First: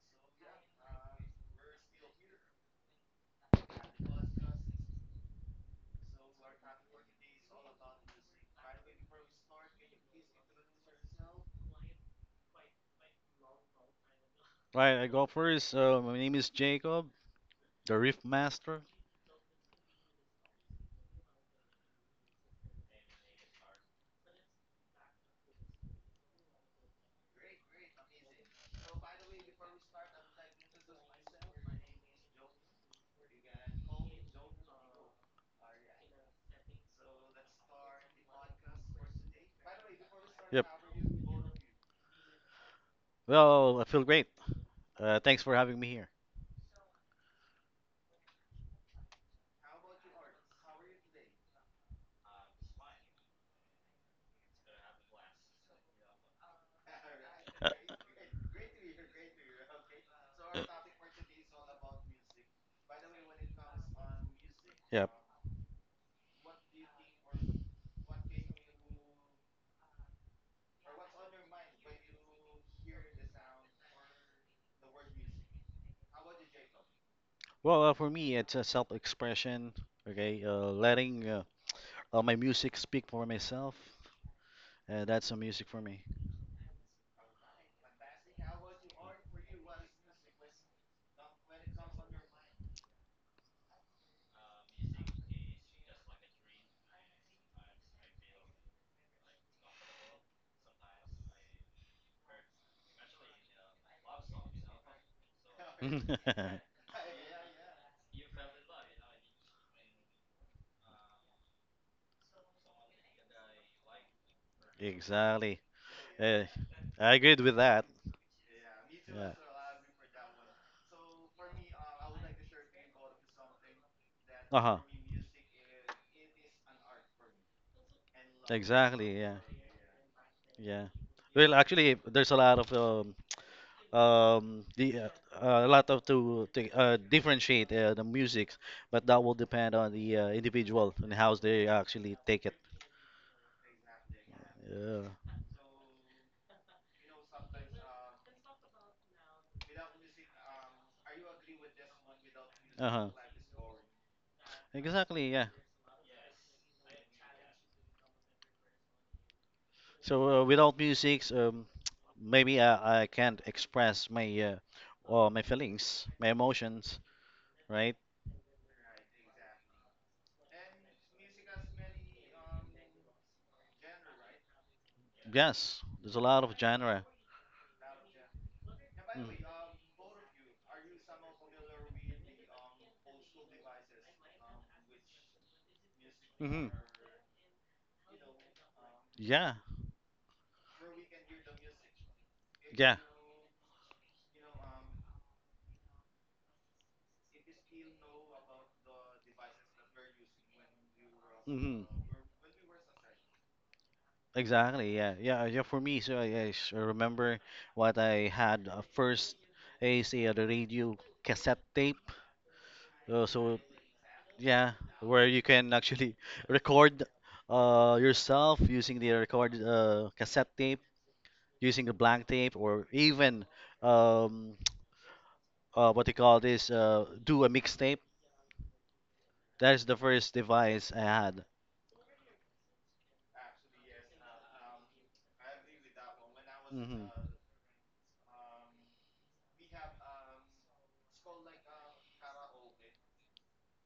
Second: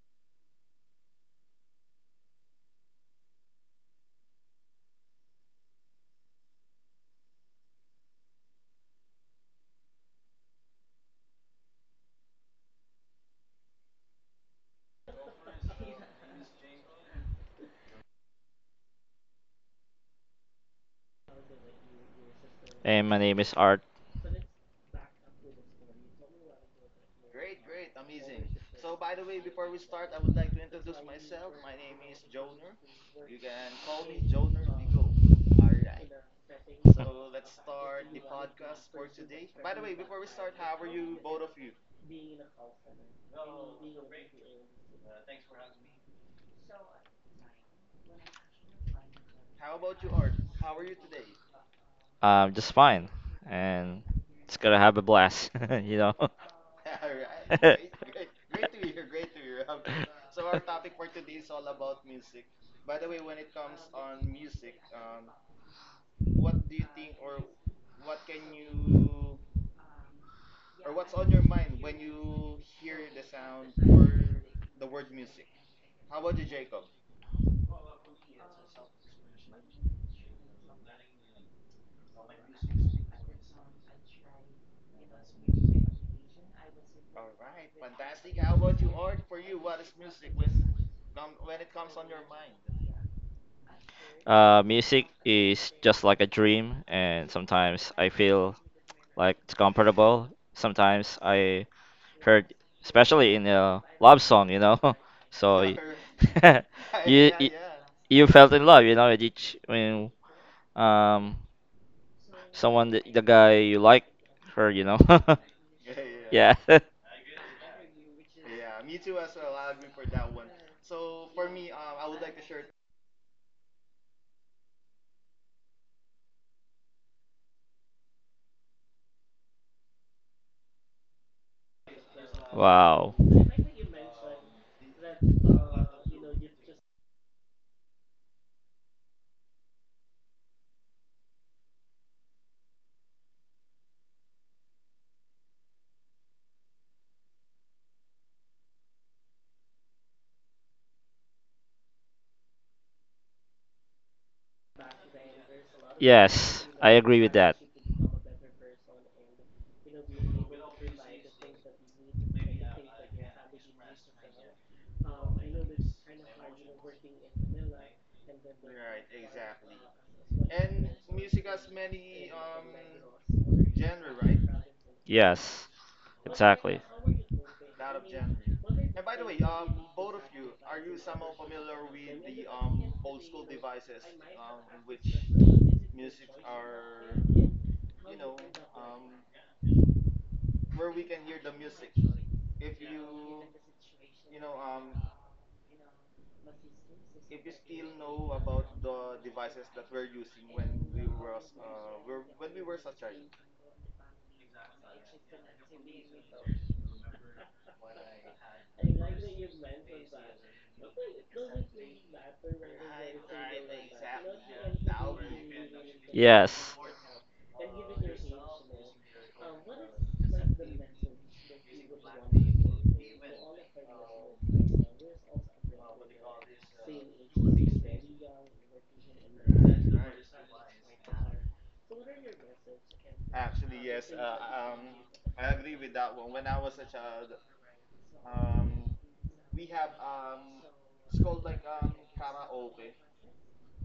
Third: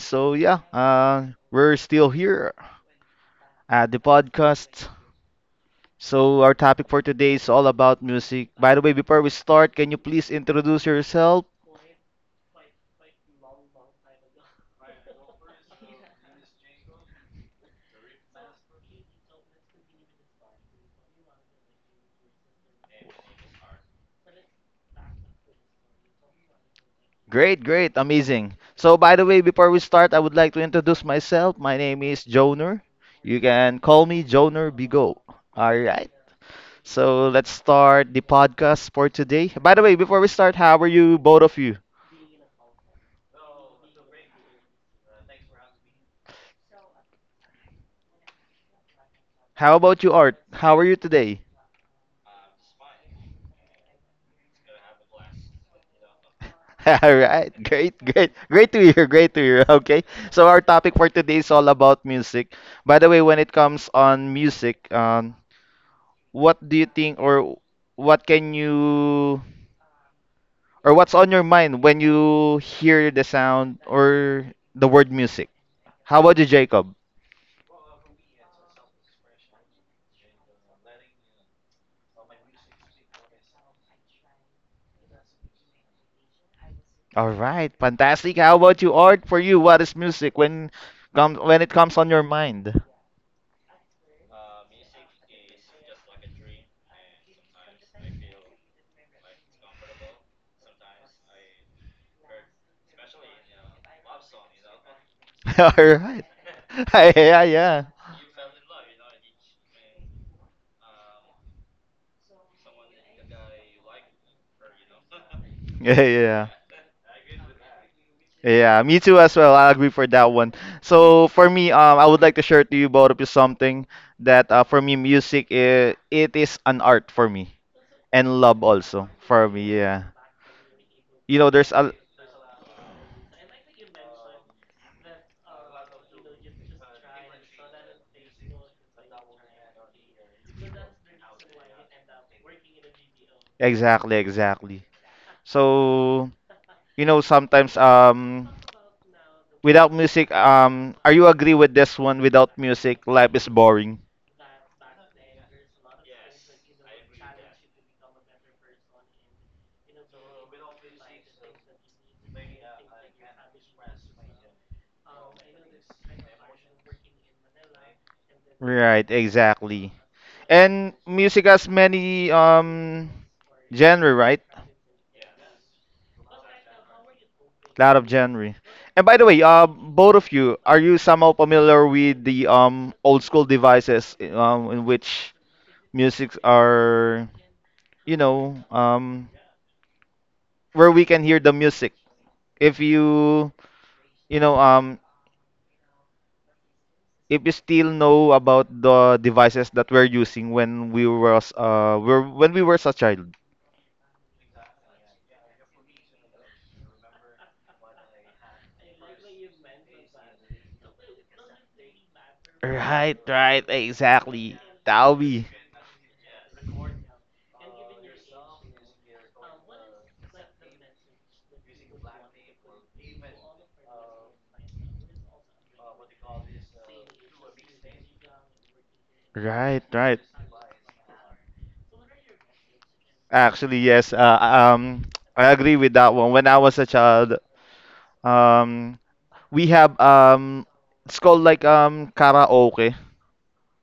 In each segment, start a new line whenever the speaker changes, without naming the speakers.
We're still here at the podcast. So, our topic for today is all about music. By the way, before we start, can you please introduce yourself?
Right, I go first. My name is Jacob, the Riff Master.
Hey, my name is Art.
Great, great, amazing. So, by the way, before we start, I would like to introduce myself. My name is Joner. You can call me Joner Bigo. All right. So, let's start the podcast for today. By the way, before we start,
Yep.
how are you, both of you?
Well, I feel great. Thanks for having me here.
How about you, Art? How are you today?
Just fine, and it's gonna have a blast, you know.
All right,
Uh,
great, great, great to hear, great to hear. Okay, so our topic for today is all about music. By the way, when it comes on music,
Yep.
what do you think, or what can you, or what's on your mind when you hear the sound or the word music? How about you, Jacob?
Well, for me, it's a self-expression. Okay, letting my music speak for myself. That's a music for me.
All right, fantastic. How about you, Art? For you, what is music when comes when it comes on your mind?
Music is just like a dream, and sometimes I feel like it's comfortable. Sometimes I heard, especially in a love song. So
All right.
you,
Yeah,
you
yeah,
you felt in love, you know. With each when um someone, the guy you like her, you know.
Exactly.
yeah,
Uh,
yeah,
Yeah.
I agreed with that.
Yeah, me too
Yeah.
as well. I agree for that one. So for me, I would like to share to you both of you something that
Uh
uh,
huh.
for me, music, it is an art for me and love also
Exactly. Yeah.
for me. Yeah,
Yeah.
you know,
Well,
there's a
actually, there's a lot of
Wow.
the a lot of to differentiate the music, but that will depend on the individual and how they actually take it.
exactly, exactly.
Yeah.
So you know, sometimes without music, are you agree with this one? Without
Uh-huh.
music, life is boring.
Exactly. Yeah.
Yes, I agree with that.
So without music, maybe I can't express my or my feelings, my emotions, right?
Right, exactly. And music has many genre, right?
Yes,
Yes. There's a lot of
exactly.
genre.
Cloud of January. And by
Mm.
the way, both of you, are you somehow familiar with the old school devices in which musics
Hmm.
are, you know, um
Yeah.
where we can hear the music? If
Yeah.
you, you know, um if you still know about the devices that we're using when we was
Hmm.
were when we were a child.
Exactly. Yeah. Yeah. Yeah. For me, so I remember what I had first is the radio cassette tape.
Right,
Uh, so
right, exactly.
yeah, where you
Tawi.
can actually
Yes.
record yourself using the record cassette tape, using a blank tape, or even um, what they call this, do a mixtape. That is
Right,
the
right.
first device I had.
Actually, yes. I agree with that one. When I was a
Hmm.
child, um, we have it's called like karaoke.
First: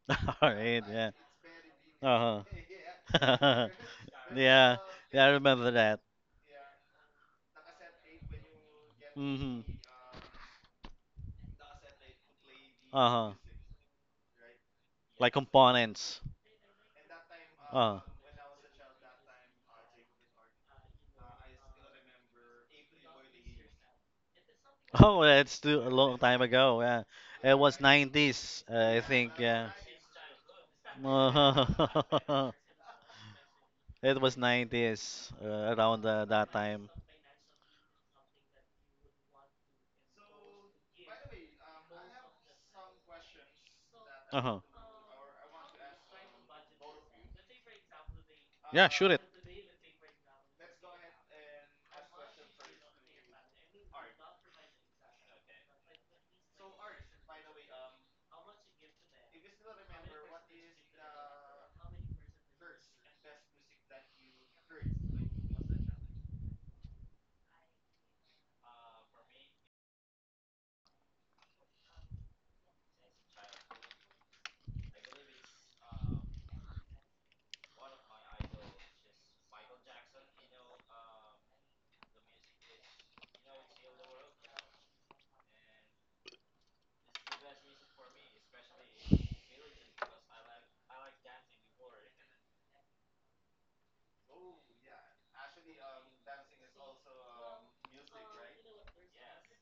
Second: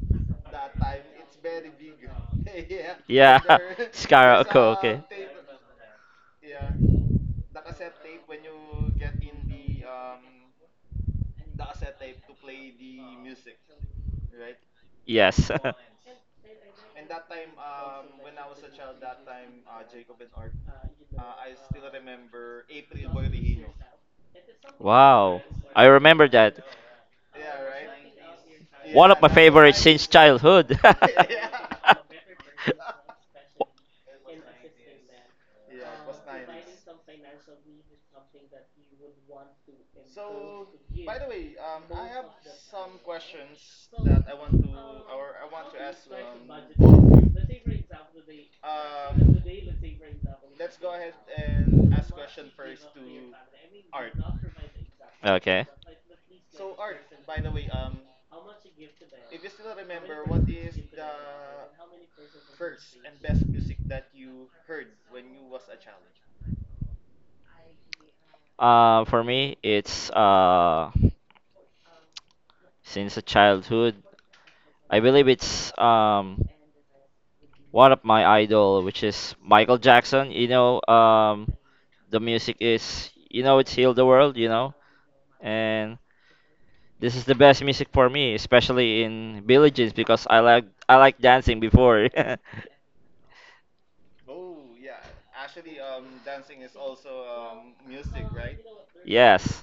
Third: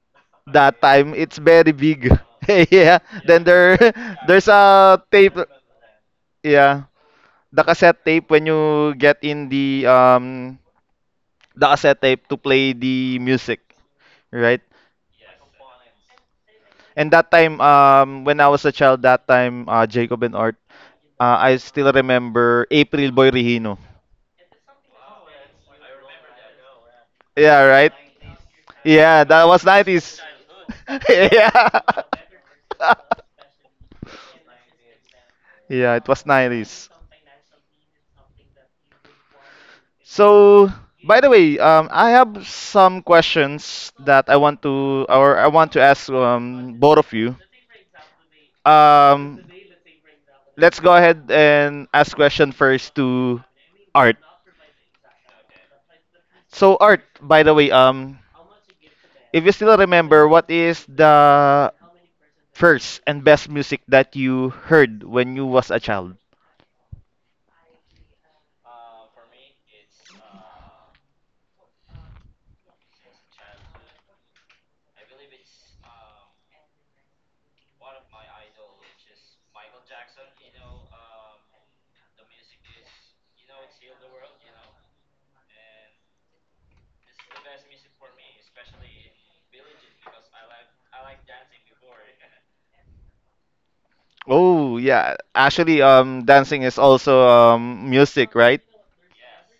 All
That
right, yeah.
time it's very big.
Uh
yeah.
Yeah.
Then
huh.
there
Scar.
there's
Okay.
yeah,
a
yeah,
Okay.
I
tape.
remember that.
Yeah, the cassette tape when you get in
Mm-hmm.
the cassette tape to play
Uh
the
huh.
music, right?
Like
Yes.
components.
And that time
Uh.
when I was a child, that time Jacob and Art, I still remember April Boy Regino.
Oh,
Wow.
that's too
I
a long
remember
time
that.
ago. Yeah, it
Yeah,
was
right?
90's, I
One of
Yeah,
my
think.
that was
Yeah.
favorites since
90s.
childhood.
yeah.
It was 90's uh,
yeah,
around
it
uh,
was
that time.
90s. So, by the way, I have some questions that I
Uh huh.
want to ask both of you.
Yeah, shoot it.
Um, let's go ahead and ask question first to Art.
Okay.
So, Art, by the way, if you still remember, what is the first and best music that you heard when you was a child?
For me, it's since a childhood. I believe it's one of my idol, which is Michael Jackson. You know, the music is, you know, it's healed the world. You know, and this is the best music for me, especially in Billie Jeans because I like dancing before.
Oh yeah, actually, dancing is also music, right?
Yes,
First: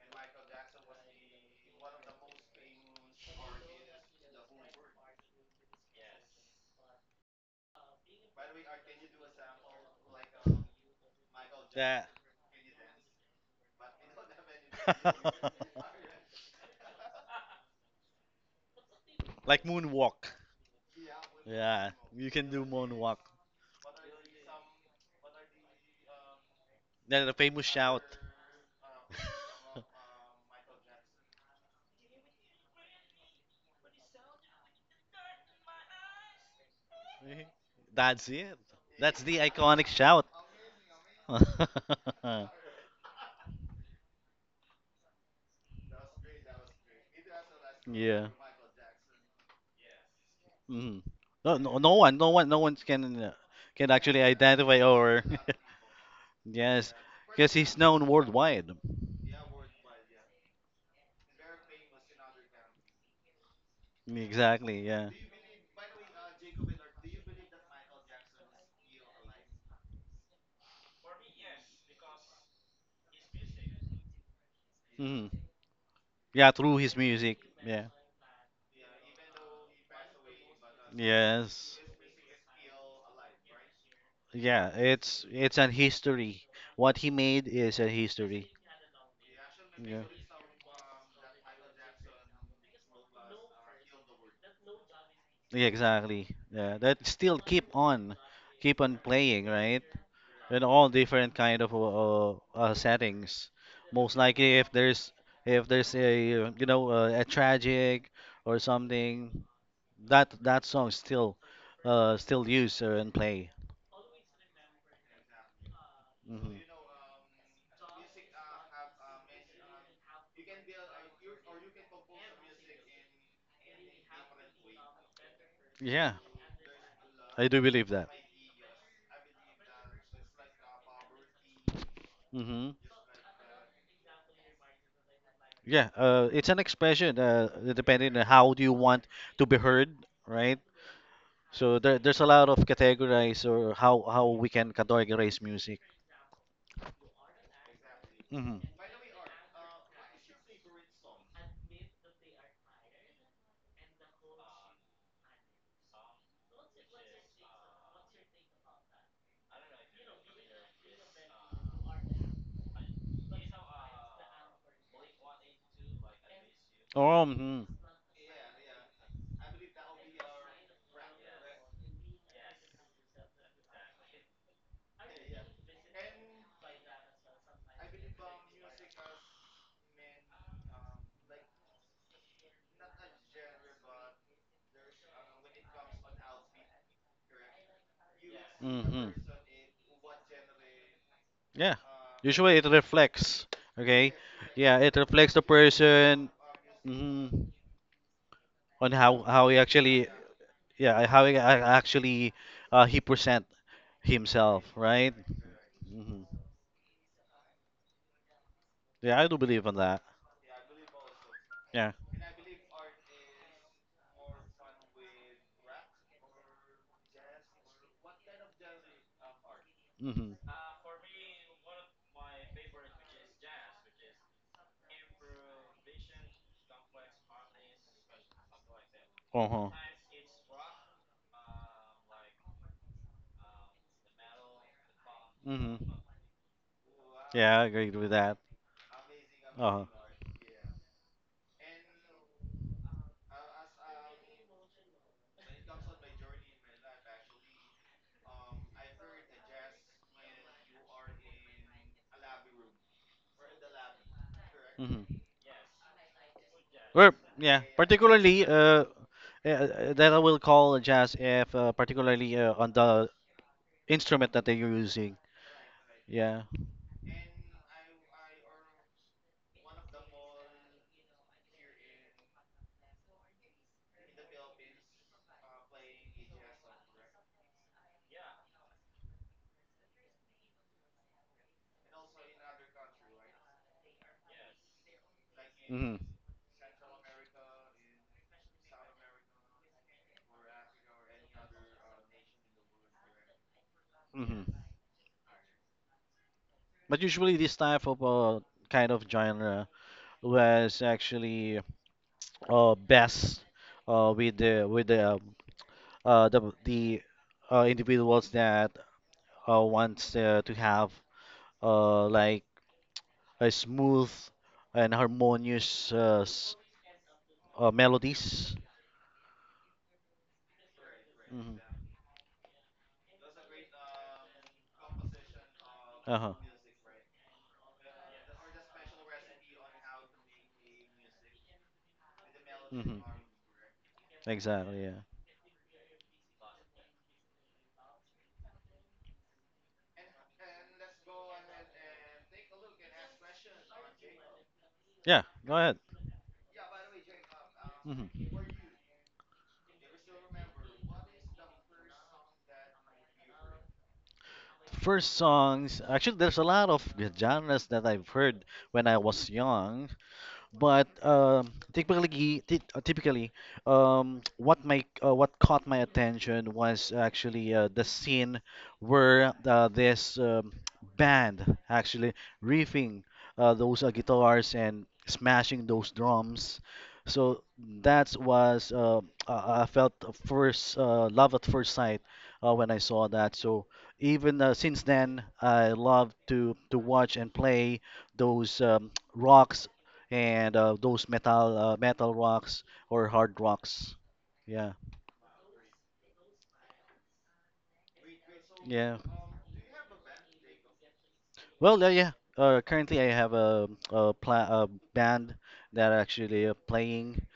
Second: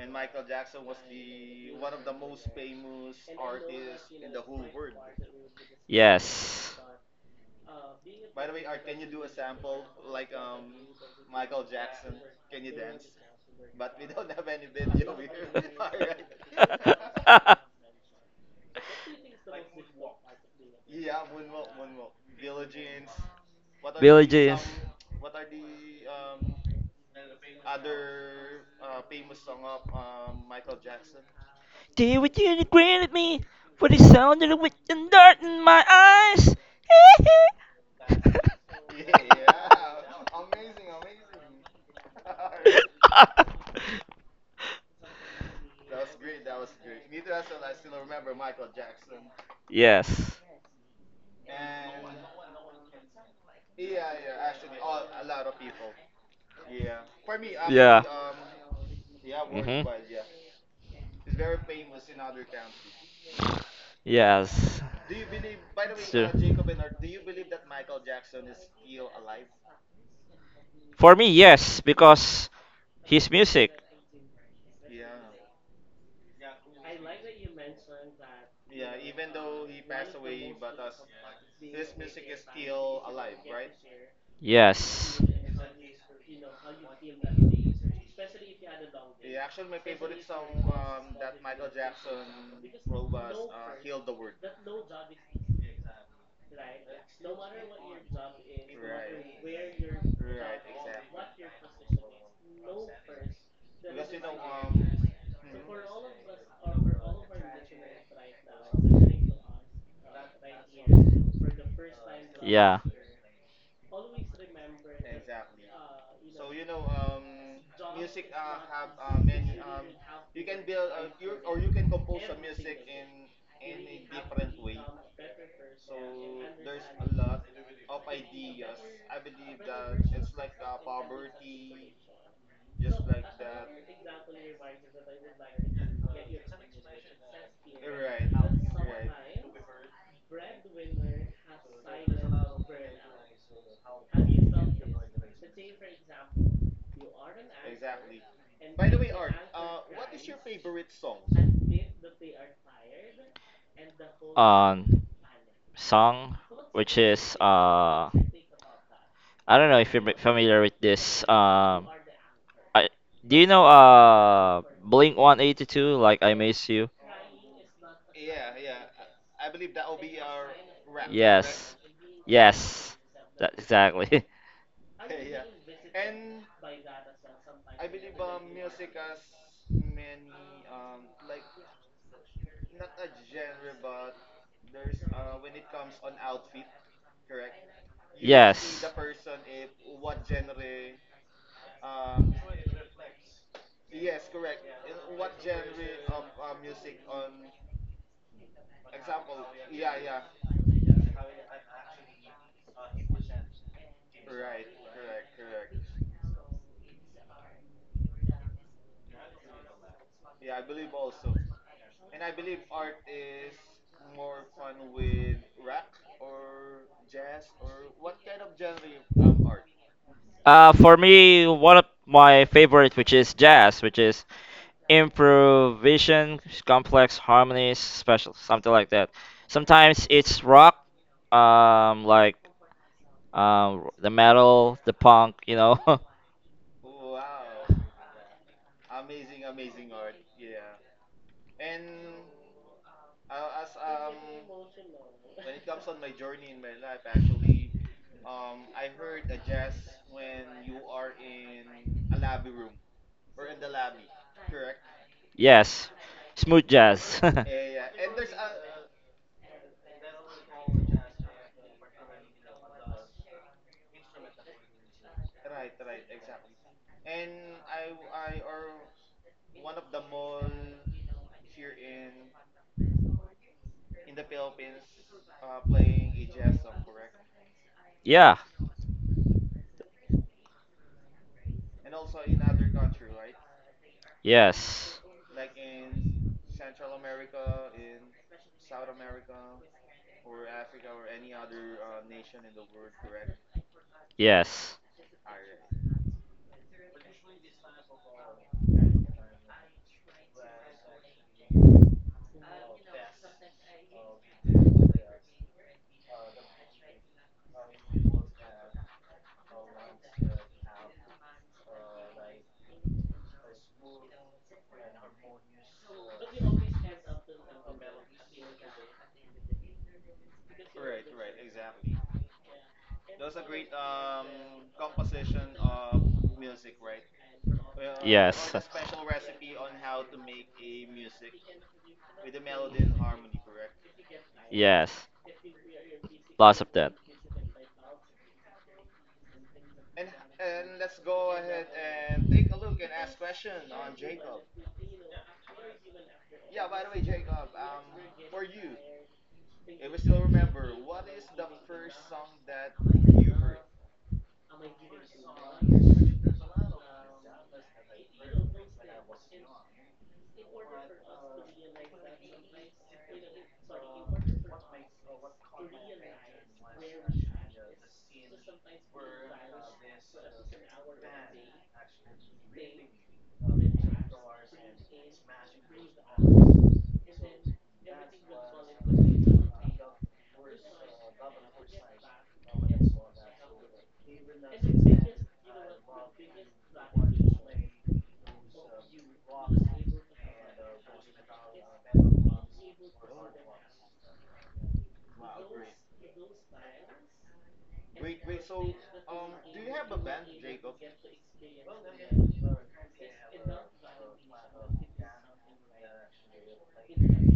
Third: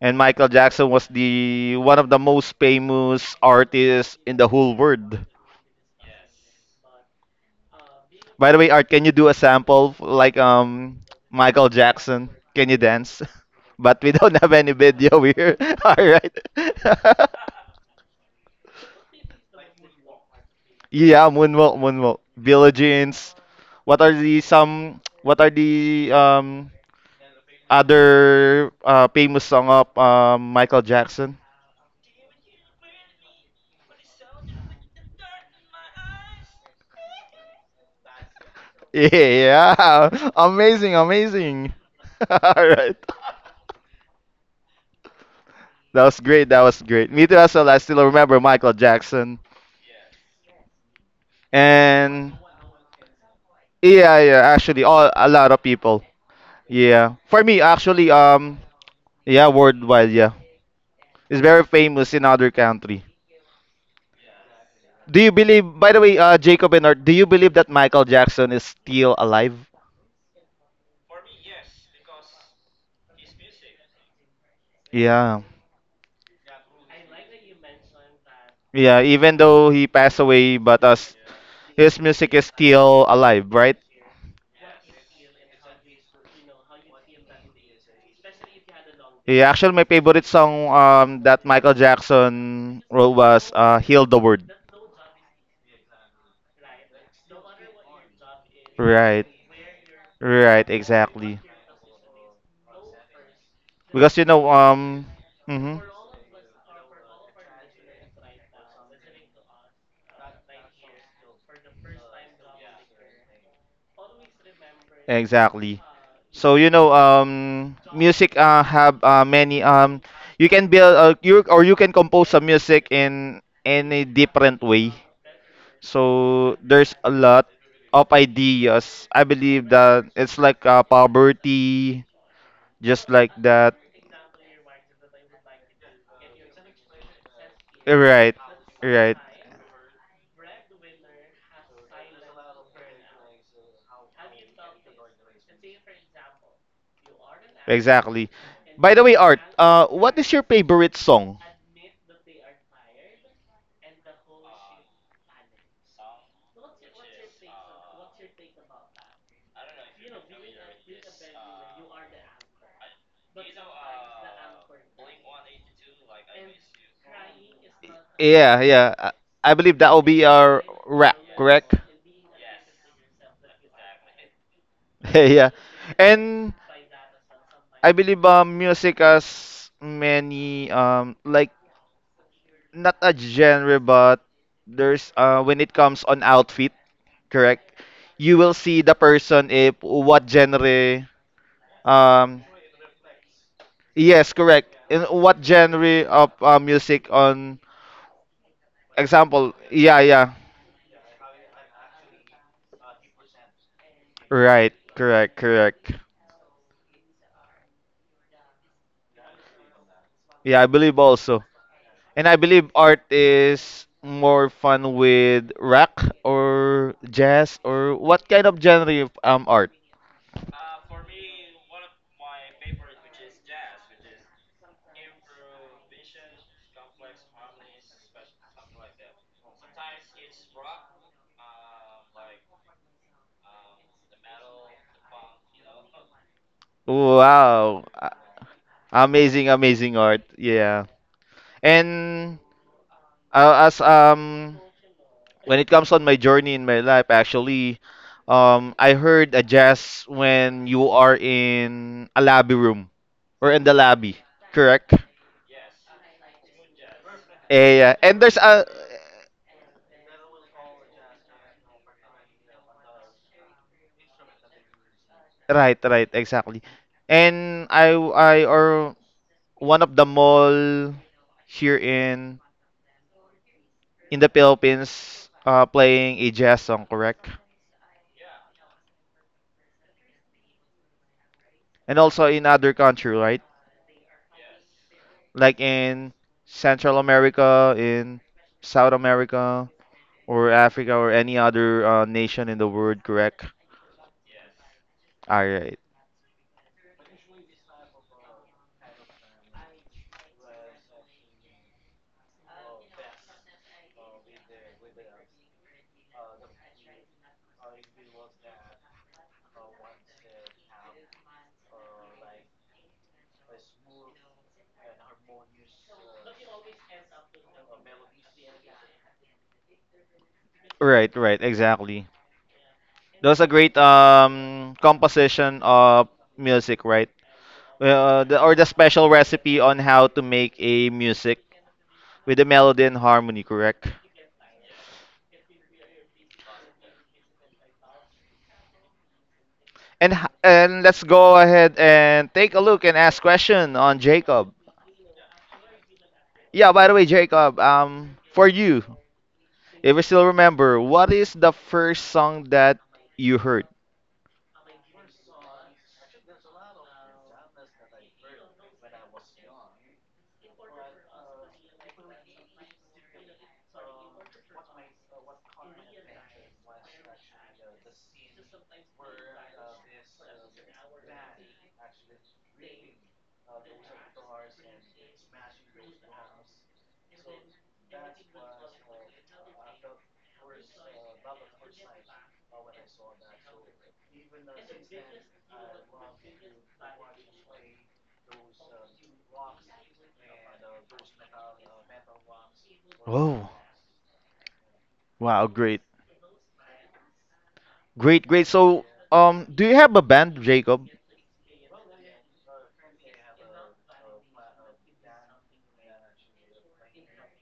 And Michael Jackson was the one of the most famous artists in the whole world.
yes.
By the way, Art, can you do a sample like Michael
Yeah.
Jackson? Can you dance? But we don't have any video here. All right.
Like moonwalk.
Yeah, moonwalk,
Yeah,
moonwalk.
you can do
Billie
moonwalk.
Jeans. What are
Billy
the
Jean. Some
some? What are the
Then the famous shout.
other famous song of Michael Jackson?
day with you to grin at me for the sound of the wind and dirt in my eyes.
Mhm. That's it. That's the iconic
Yeah,
shout.
amazing, amazing. All right,
Alright.
that was great. That was great. Me too as well. I still
Yeah.
remember Michael Jackson
Yes.
Hmm. No one,
and
no one can
yeah,
actually
yeah. Actually,
identify
all
or
a lot of people.
yes,
Yeah, for
because
me
um,
he's
yeah,
known
actually
worldwide.
yeah
words. Mhm.
worldwide yeah. It's very famous in other country.
Exactly,
Yes.
yeah.
Do you believe, by the way,
Sure.
Jacob and Art, do you believe that Michael Jackson is still alive?
For me, yes, because his music.
Mhm.
Yeah.
Yeah, through his music. Yeah.
Yeah, even though he passed away, but us,
Yes.
his music is still alive, right?
Yeah,
Yes.
it's an history. What he made is a history.
Yeah, actually, my
Yeah.
favorite song that Michael Jackson wrote was Heal the World.
Yeah, exactly. Yeah, that still keep on
Right,
playing, right?
right,
In all
exactly.
different kind of settings.
Because,
Most
you know,
likely if
mhm.
there's a a tragic or something, that that song still still used
Yeah.
and play.
Exactly. So
Hmm.
you know, music have many. You can build you or you can compose a music in any different way.
Yeah,
So there's a lot
I do believe
of
that.
ideas. I believe that it's like poverty,
Hmm.
just like that.
Yeah, it's an expression depending on
Right,
how do you want
right.
to be heard, right? So there's a lot of categorize or how we can categorize music.
Exactly.
Hmm.
By the way, Art, what is your favorite song?
Um, Song, which is I don't know if you're familiar with this. I Do you know Blink 182 like I Miss You?
Oh, hmm.
Yeah, yeah. I believe that will be our wrap, correct?
Yes. Yes. That exactly.
Yeah. And I believe music has many like not a genre but there's when it comes on outfit, correct? You will see
Yes.
the
Hmm.
person if what genre
Yeah.
um
Usually it reflects, okay?
yes, correct.
Yeah, it
And
reflects
what
the
genre of
person,
music
mhm,
on
on how
example.
he
Yeah,
actually,
yeah.
yeah, how he actually he present himself,
Right,
right?
correct, correct.
Hmm. Yeah, I do believe on that.
Yeah, I believe also.
Yeah.
And I believe art is more fun with rock or jazz or what kind of genre of art?
Hmm.
For me, one of my favorite, which is jazz, which is improvisation, complex harmonies, special something like that.
Uh huh.
Sometimes it's rock, like the metal, the punk, you
Hmm.
know.
Yeah, I
Wow.
agree with
A-
that.
Amazing,
Uh huh.
amazing art. Yeah. And as when it comes on my journey in my life actually I heard a jazz when you are in a lobby room or in the lobby, correct?
Hmm.
Yes, smooth
Well,
jazz.
yeah,
Eh, yeah. And there's
particularly
a
that I will call jazz if particularly on the instrument that they're using.
right, right,
Yeah.
exactly. And I or one of the mall here in the Philippines playing a jazz song, correct?
Yeah.
And also in other country, right?
Yes.
Like in
Hmm.
Central America, in South America, or Africa, or any other nation in the world, correct?
Hmm.
Yes.
All right,
But usually this type of kind of genre was actually best with the uh, the the individuals that wants to have like a smooth and harmonious melodies.
right, right,
Hmm.
exactly. That was a great composition of
Uh-huh.
music, right? Well, uh, the, or
Yes.
the special recipe on how to make a music with the melody and
Hmm.
harmony, correct?
Exactly. Yeah.
Yes. Lots of that.
And let's go ahead and take a look and ask question on Jacob.
Yeah. Go ahead.
Yeah, by the way, Jacob,
Hmm.
for you, if you still remember, what is the first song that you heard?
First songs. Actually, there's a lot of genres that I've heard when I was young. But typically, typically, what my what caught my attention was actually the scene where this band actually riffing those guitars and smashing those drums. So that was I felt a first love at first sight when I saw that. So even since then, I love to watch and play those rocks and those metal metal rocks or hard
Oh,
rocks. Yeah,
wow, great, great, great. So,
yeah.
do you have a band, Jacob?
Well, yeah. Currently, I have a band that actually playing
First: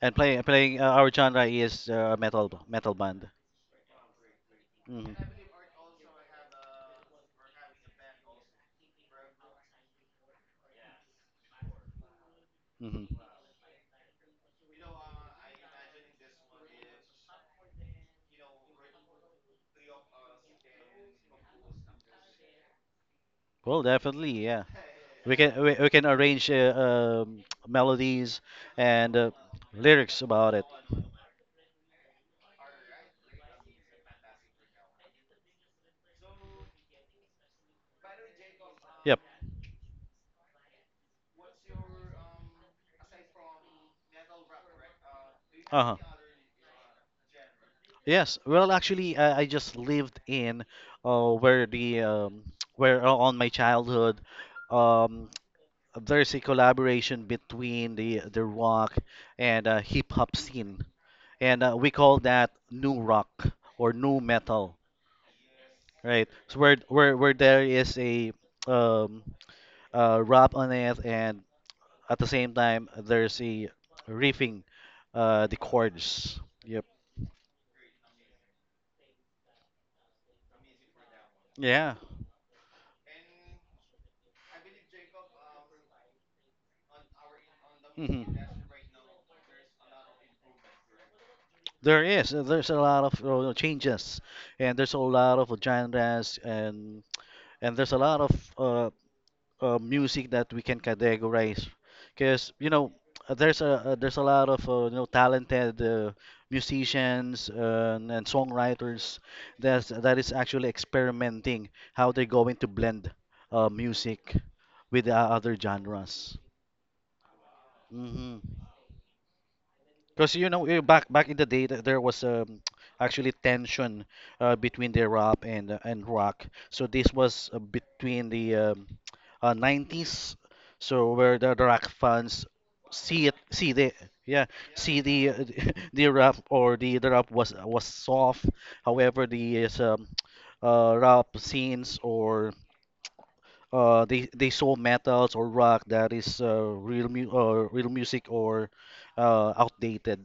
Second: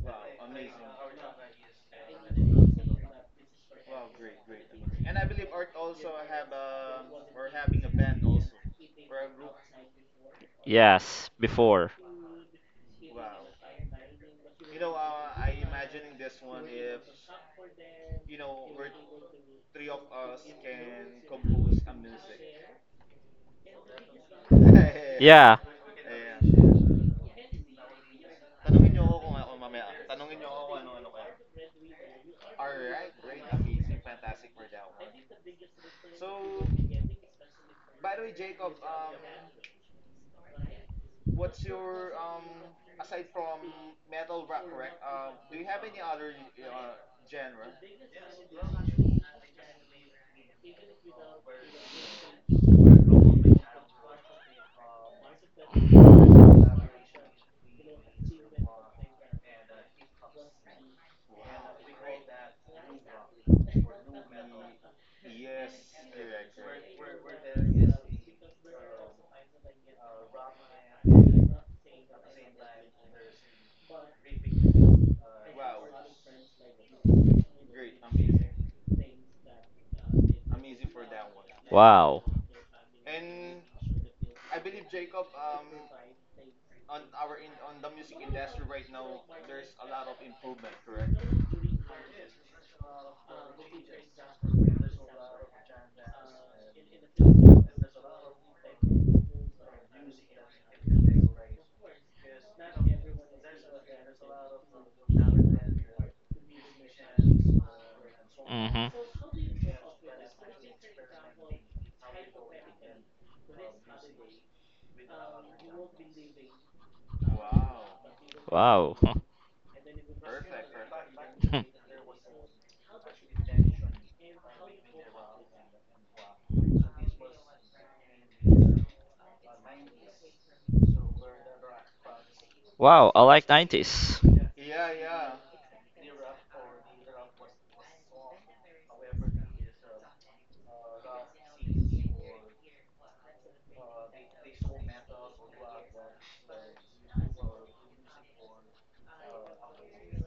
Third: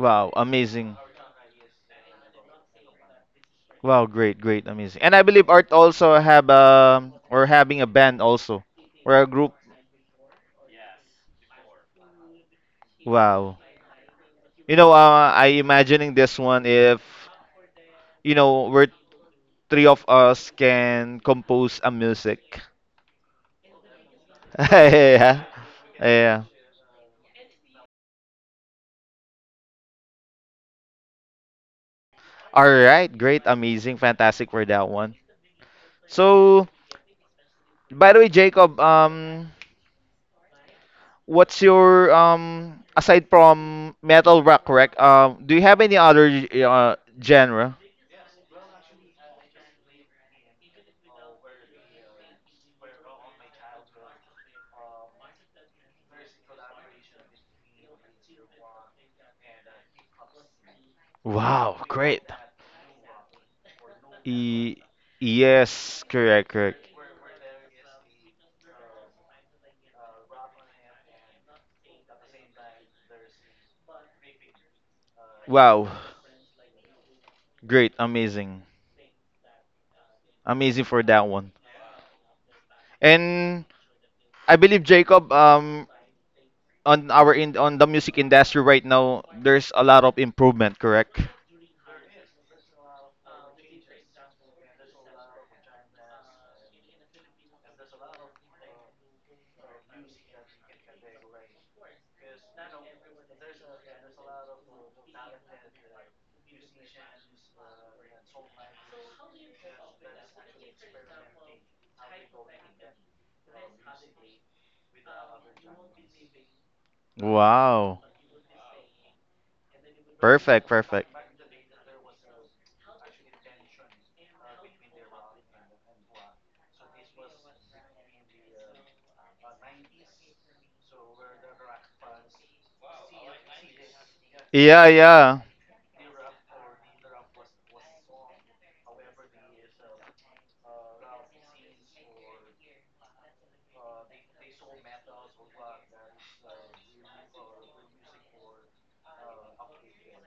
and playing playing.
amazing.
Our genre is metal band.
Wow, great, great, amazing. And I
Hmm.
believe Art also have or having a band also or a group.
Yes. Before.
Hmm.
Wow. You know, I imagining this one if you know we're three of us can compose a music.
Well, definitely, yeah.
yeah.
Yeah.
We can
Yeah.
arrange melodies and lyrics about it.
All right. Great. Amazing. Fantastic for that one. So, by the way, Jacob,
Yep.
what's your aside from metal rock, correct? Do you have
Uh huh.
any other uh, genre?
Yes, well, actually, I just lived in where the where on my childhood, um, there's a collaboration between the rock and hip hop scene, and
Wow.
we call
Great.
that new rock or new metal,
E- yes.
right?
Correct.
So
Correct.
where there is a um, rap on it, and at the same time there's a riffing, the
Wow.
chords. Yep.
Great. Amazing. Amazing for that one.
Yeah.
Wow.
And I believe Jacob, on our in on the music
Hmm.
industry right now, there's a lot of improvement, correct?
There is. There's a lot of, you know, changes, and there's a lot of genres, and there's a lot of uh, music that we can categorize, because you know there's a lot of you know talented musicians and
Hmm.
songwriters that is actually experimenting how they're going to blend music with other genres.
Wow.
Hmm.
Wow.
Because you
Perfect,
know eh,
perfect.
back in the day there was actually tension between the rap and rock. So this was between the 90's, so where the rock fans
Wow, I like
see the,
90s.
yeah,
Yeah,
see the
yeah.
the rap or the rap was soft. However, rap scenes or they saw metals or rock that is real music or outdated.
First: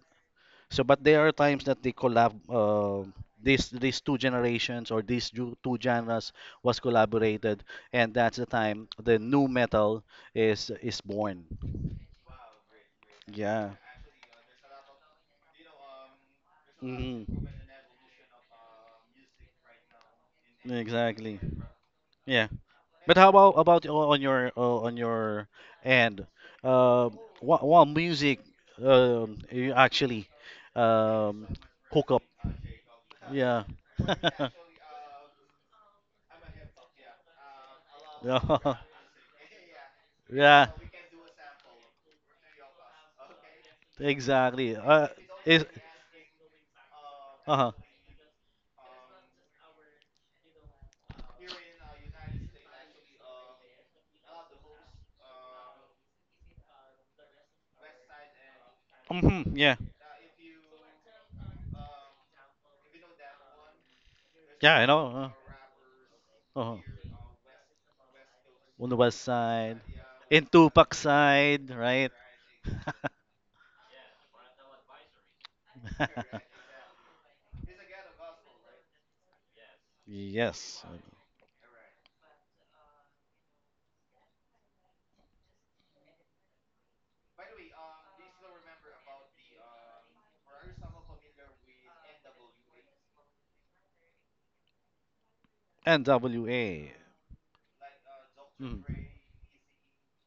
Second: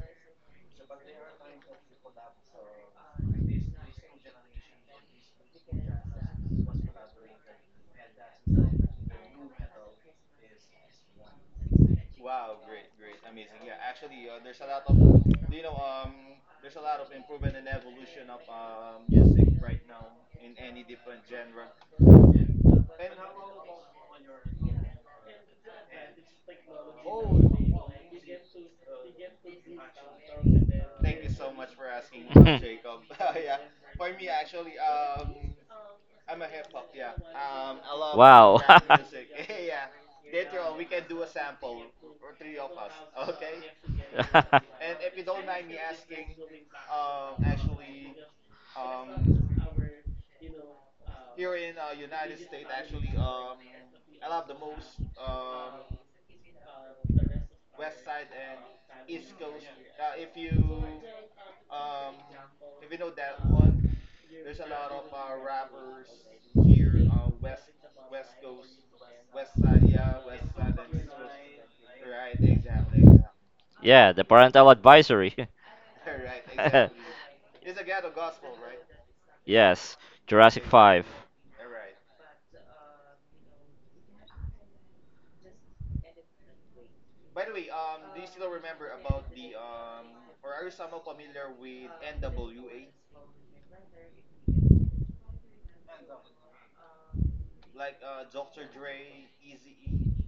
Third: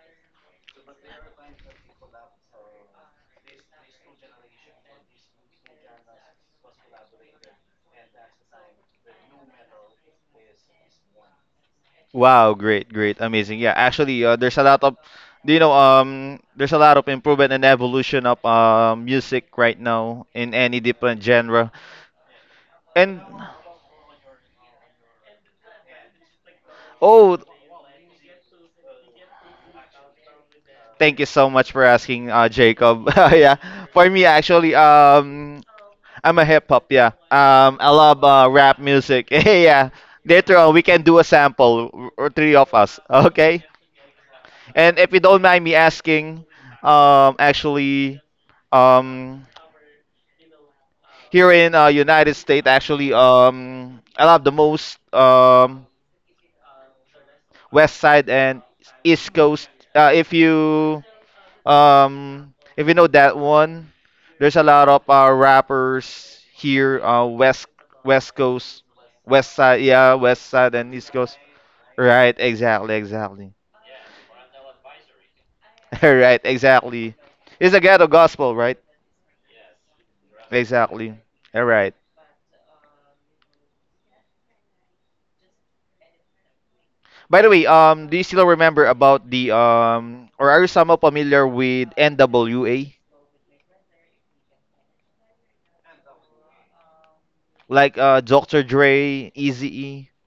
So, but there are times that they collab. These two generations or two genres was collaborated, and that's the time the new metal is born.
Wow, great, great, amazing.
Yeah.
Yeah, actually, there's a lot of, you know, there's a lot of
Hmm.
improvement and evolution of music right now in any different
Exactly.
genre.
Yeah. But
And
how about on your end? Uh,
oh,
what music you actually
thank you so
um
much for
hook up?
asking, Jacob. yeah,
Yeah.
for me actually, I'm a hip hop, yeah. I love
Wow.
Yeah.
rap music. yeah. Later
Yeah.
on, we can do a sample, w- or three of us, okay?
Exactly.
And if you don't mind
Is
me asking,
uh huh.
actually, um, here in United States, actually, I love the most West Side and East
Mm-hmm,
Coast.
yeah.
Uh, if you if you know that one, there's a
Yeah, I
lot of
know.
rappers
Uh, uh-huh.
here, uh, West Coast,
On the west
West Side,
side,
yeah,
in
West Side and
Tupac
East Coast.
side, right?
Right, exactly, exactly.
Yeah, the parental advisory.
right, exactly. It's a ghetto gospel, right?
Yes, Jurassic
Yes.
5.
Exactly. All right. By the way, do you still remember about the or are you somehow familiar with N.W.A.
NWA.
like Dr.
Mm.
Dre, Eazy-E?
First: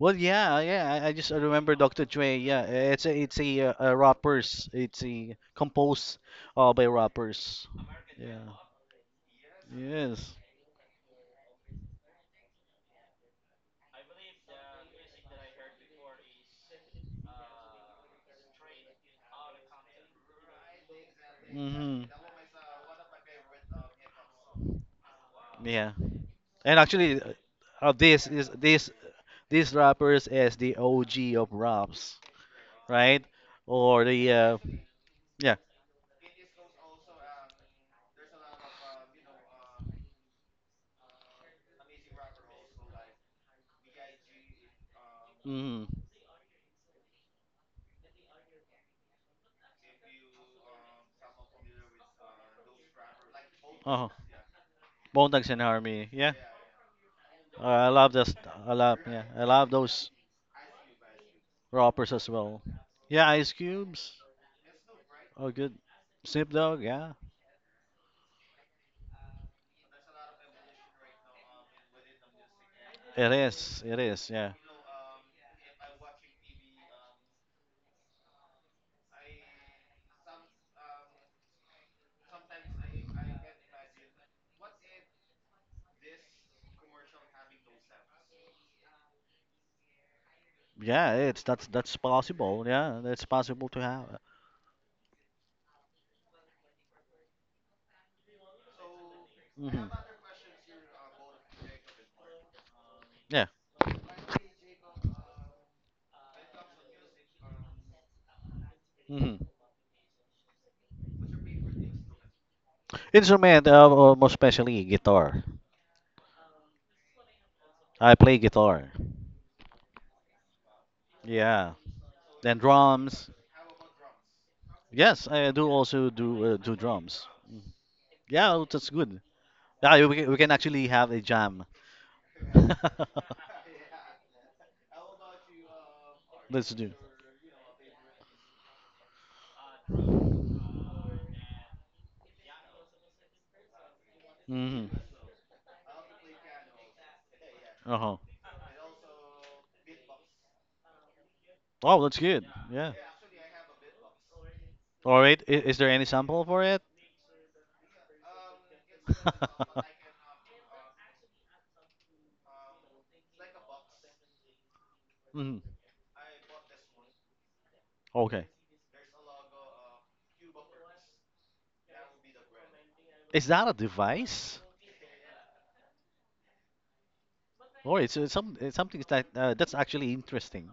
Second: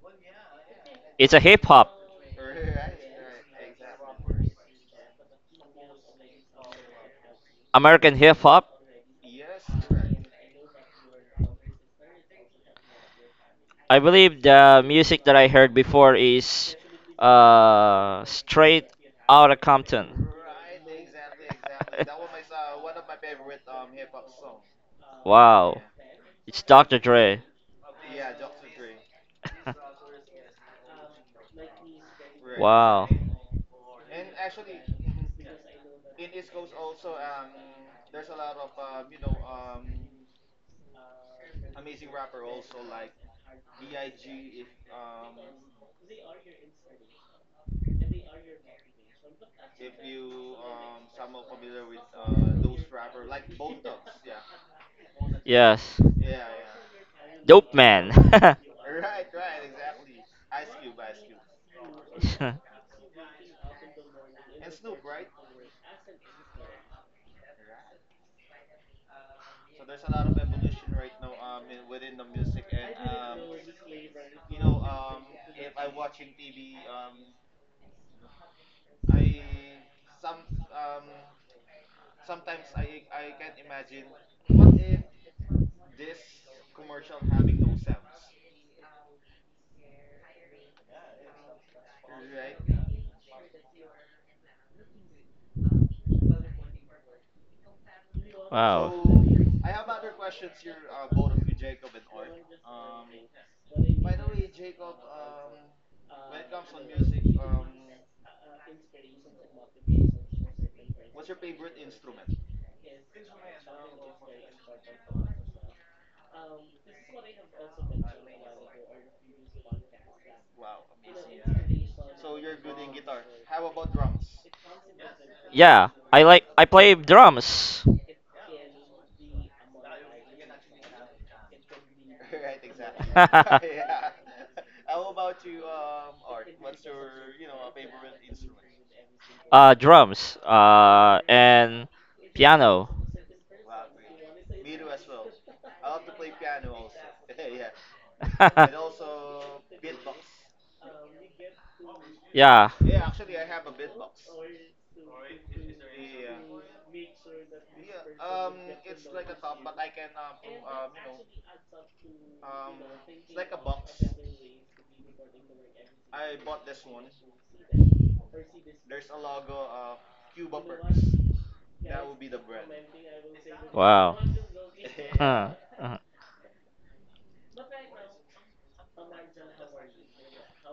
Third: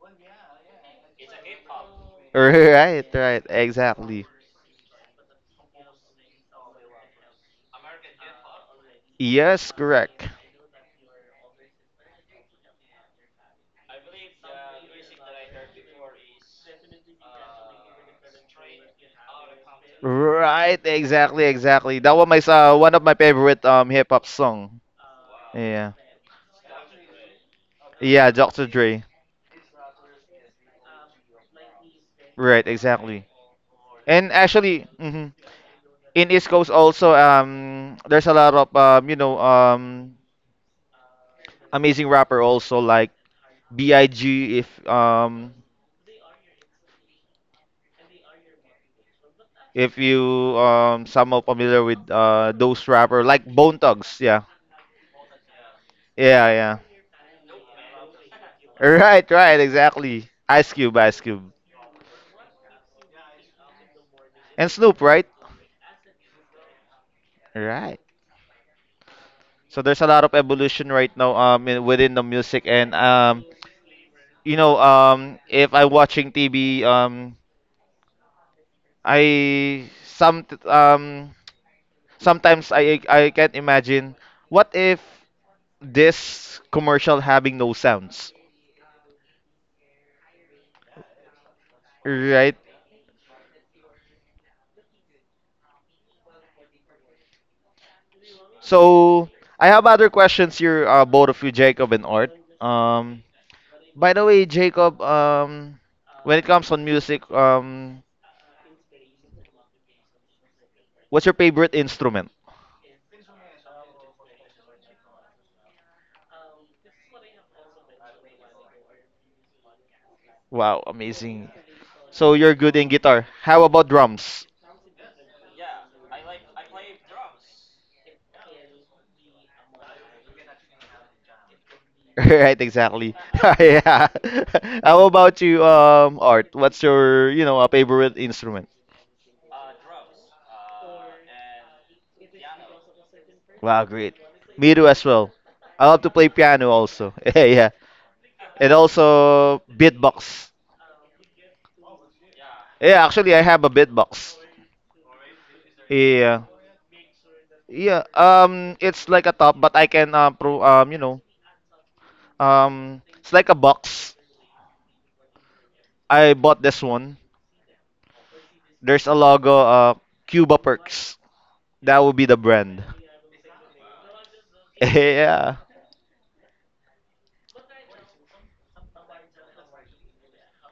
Well, yeah, yeah. I just
It's a hip
remember
hop,
Dr. Dre. Yeah,
Right,
it's
right,
a
exactly.
rappers. It's a composed by rappers.
American hip
Yeah.
hop.
Yes, correct.
Yes.
I believe the music that I heard before is straight out of Compton.
Right, exactly, exactly.
Hmm.
That was my one of my favorite hip hop song.
Wow.
Yeah,
Yeah,
It's
and
Dr.
actually,
Dre.
this
yeah,
is
Dr.
this
Dre.
these rappers as the OG of raps,
Right,
Wow.
right?
exactly.
Or the
And actually,
yeah,
in East Coast also there's a lot of you know amazing rapper also like B.I.G. If um
mm,
if you um somehow familiar with those rapper like Bone
oh,
Thugs. Yeah,
Bone Thugs and
Yes.
Harmony, yeah.
yeah, yeah.
Dope
I
man.
love this. I love, yeah,
Right,
I
right,
love those
exactly. Ice Cube,
rappers as well. Yeah, Ice Cubes,
and Snoop, right?
oh good. Snoop Dogg, yeah.
Right. So there's a lot of evolution right now within the music and
It is, yeah.
you know if I'm watching TV I some sometimes I can't imagine what if this commercial having no sounds
Yeah, it's that's
right
possible. Yeah, it's possible to have.
Wow.
so I have
Hmm.
other questions here both of you Jacob and Art um
Yeah.
by the way Jacob when it comes on music
Hmm.
what's your favorite instrument
Instrument, most especially guitar. I play guitar.
wow amazing.
Yeah.
So you're
Then
good in guitar.
drums.
How about drums?
Yes, I do
Yeah,
also
I
do
like I
do
play
drums.
drums.
Yeah, oh, that's good. We can actually have a jam.
Right, exactly. Yeah. How about you, Art?
Let's
What's
do.
your, you know, a favorite instrument?
Drums. And piano.
Wow, great. Me
Hmm.
too as well. I love to play piano also. Yeah, yeah.
Uh-huh.
And also beatbox.
Oh, that's good.
Yeah.
Yeah.
Yeah, actually I have a beatbox.
All right. Is there any
Yeah.
sample for it?
Yeah. It's like a top, but I can pro you know, it's like a box.
Mm,
I bought this one.
okay.
There's a logo, Cuba Perks. That would be the brand.
Is that a
Wow.
device?
Huh.
Yeah,
Uh-huh.
It's some it's something that that's actually interesting.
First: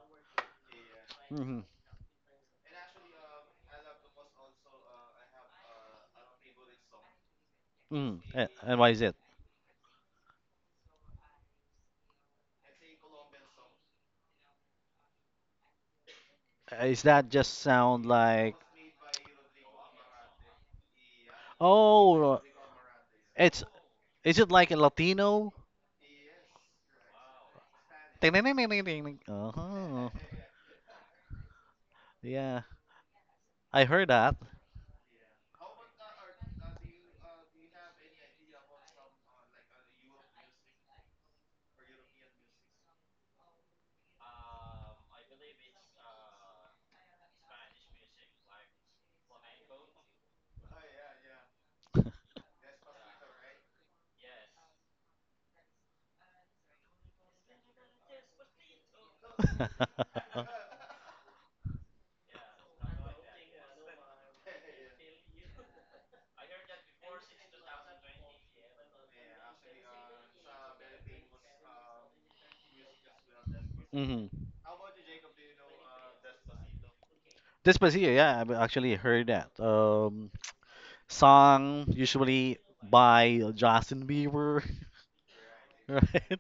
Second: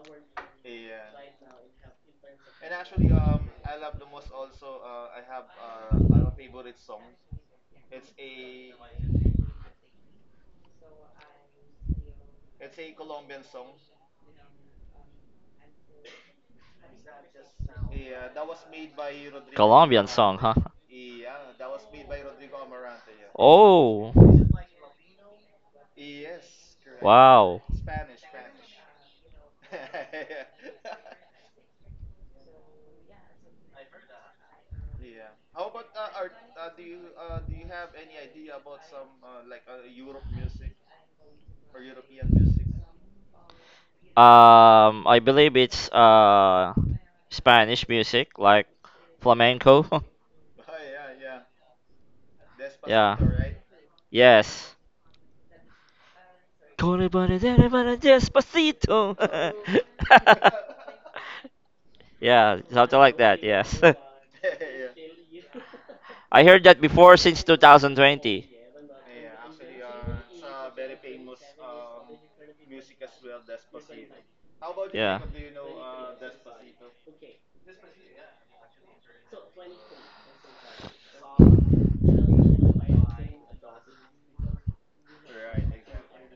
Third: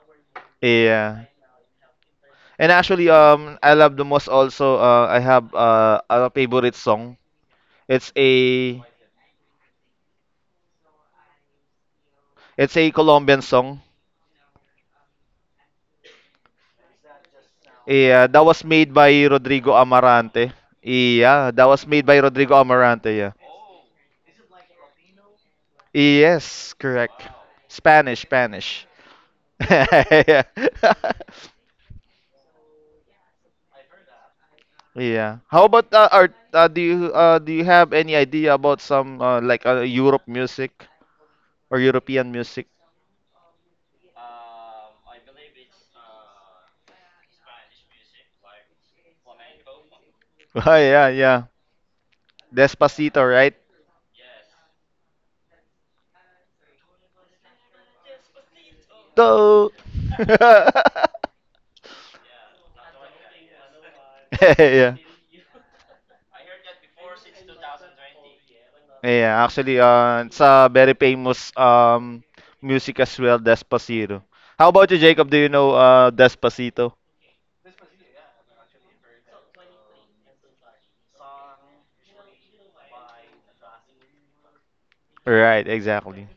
yeah.
Hmm.
And actually, I love the most also. I have a favorite song. It's
Mm. And
a
why is it?
it's a Colombian song.
Is that just sound
Yeah, that
like,
was made by Rodrigo
Colombian song,
Amarante.
huh?
Yeah, that was made by
oh,
Rodrigo Amarante. Yeah.
it's,
Oh,
is it like a Latino?
Yes, correct.
wow.
Spanish,
Ding, ding, ding, ding, ding,
Spanish.
ding, ding. Uh-huh.
Yeah.
Yeah, I heard that.
Yeah. How about Art? Do you have any idea about some like European music?
I believe it's Spanish music like flamenco.
Oh, yeah, yeah.
Yeah.
Despacito, right?
Yes. Con el banadera bana despacito.
So,
Yeah, something like that. Yes.
yeah.
I heard that before since 2020.
Yeah, actually, it's a very famous music as well, Despacito.
Hmm.
How about you,
Yeah.
Jacob? Do you know Despacito?
Despacito, yeah, I've actually heard that. Song, usually by Justin Bieber,
Right, exactly.
right?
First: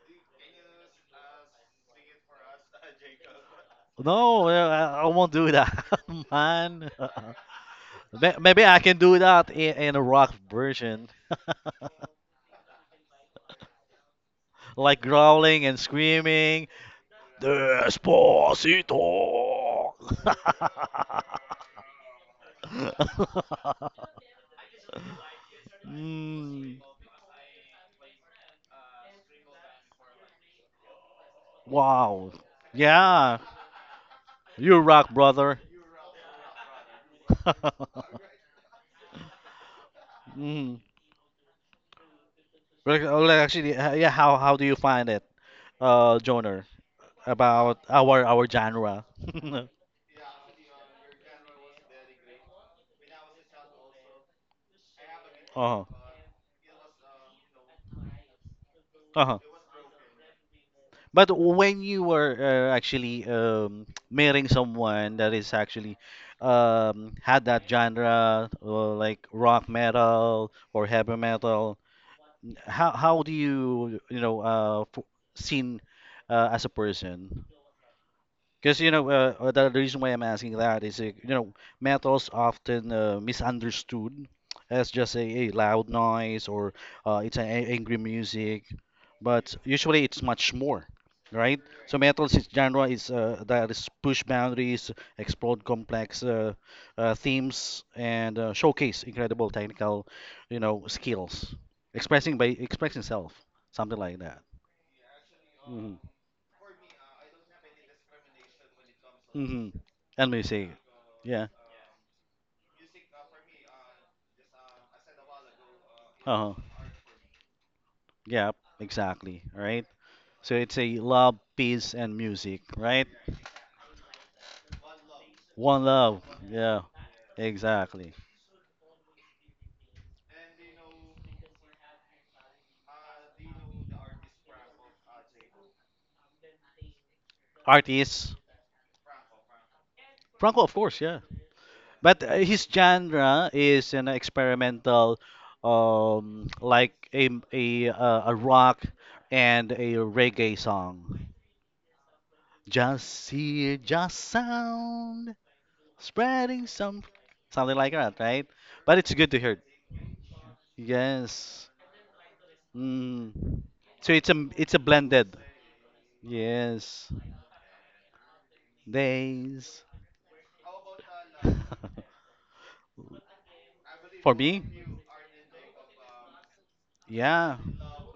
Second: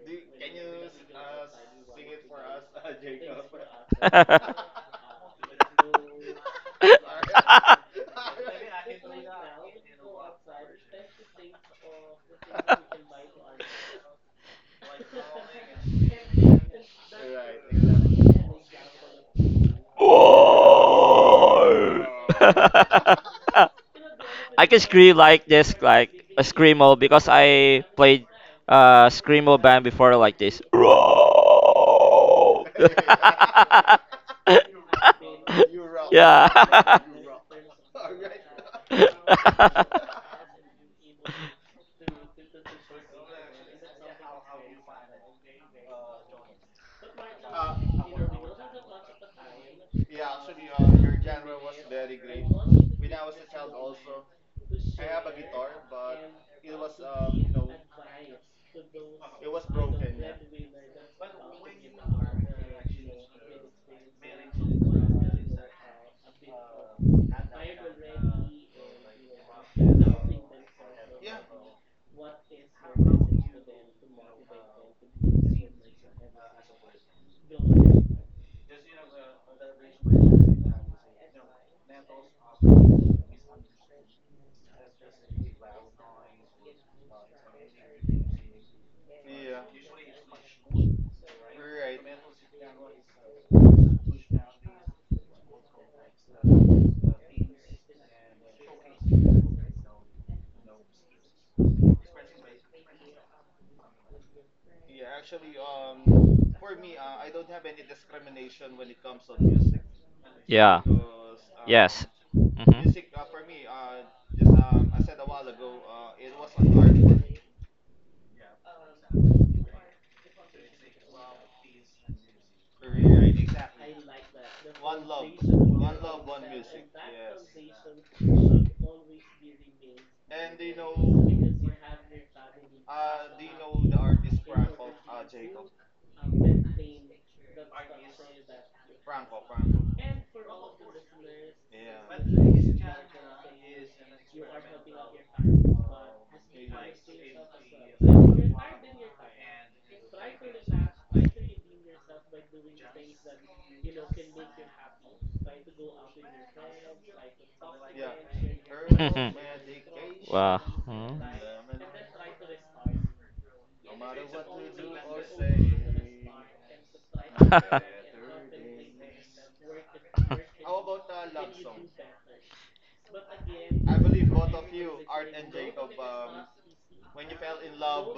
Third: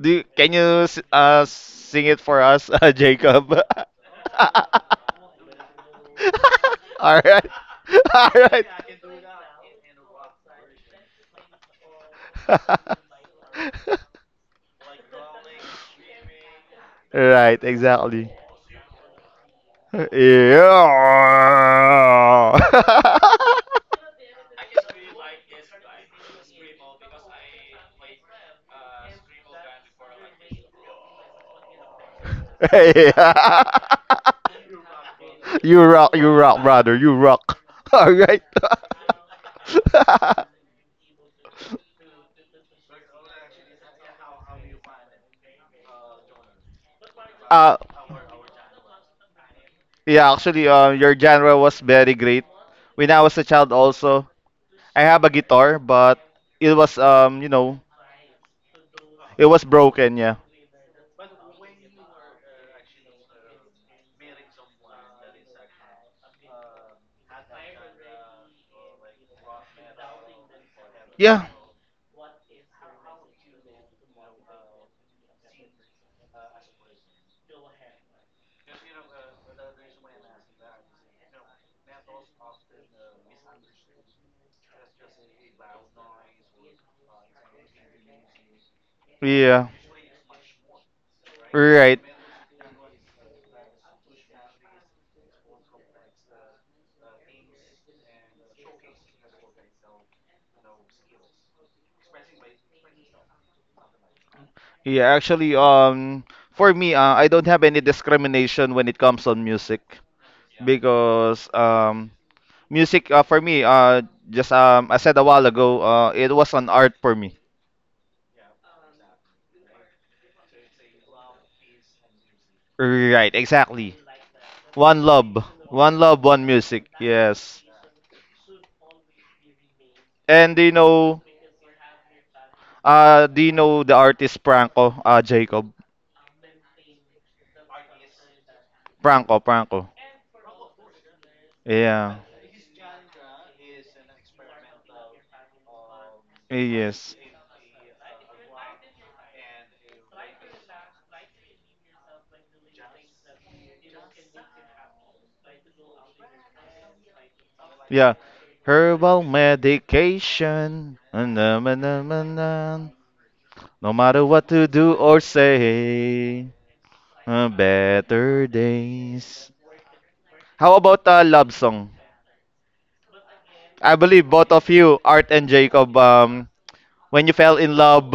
Can you sing it for us, Jacob?
No, I won't do that, man.
All right, all
May- Maybe
right.
I can do that in a rock version, like growling and screaming,
Right, exactly.
Despacito.
Whoa!
Yeah.
I can scream like this, like a
Mm,
screamo, because I played screamo band before like this.
wow.
Roar!
Yeah,
yeah.
you rock, brother.
You rock, brother.
Yeah.
You rock. All right.
Mm. Well, actually, yeah. How do you find it? Genre
uh,
About our genre.
yeah, actually, your genre was very great. When I was a child, also, I have a guitar,
Uh-huh.
but it was,
Uh-huh.
it was broken. Yeah.
But when you were actually marrying someone that is actually had that genre like rock metal or heavy
Yeah.
metal, how do you you know seen as a person? Because you know, the reason why I'm asking that is, you know, metal's often misunderstood as just a loud noise or it's an angry music, but
Yeah.
usually it's much more, right? So
Right.
metal's genre is that is push boundaries, explode complex themes, and showcase incredible technical, you know, skills, expressing self, something like that.
Yeah, actually,
Mhm.
for me, I don't have any discrimination when it comes on
Mm-hmm.
music
And music.
Yeah.
Yeah.
because
Yes. Mhm.
music for me, just I said a while ago, it
Uh-huh.
was an art for me.
Yeah. Exactly. Right. So it's a love, peace, and music. Right.
Right, exactly. One love,
One
one love,
love.
one
Yeah.
music. Yes.
Exactly.
And do you know the artist Franco, Jacob?
Artist
Franco, Franco.
Franco, of course. Yeah.
Yeah,
But his genre is an experimental, like
yes.
a rock and a reggae song. Just hear, just sound, spreading some, something like
Yeah.
that. Right. But it's
Herbal
good to hear.
Wow.
medication.
Hmm.
Na, na,
Yes.
na, na, na.
Mm.
No
So
matter
it's
what to
a
do or
blended.
say,
Yes.
better days.
Days.
How about a love song? I believe
For
both
me?
of you, Art and Jacob, when you
Yeah.
fell in love,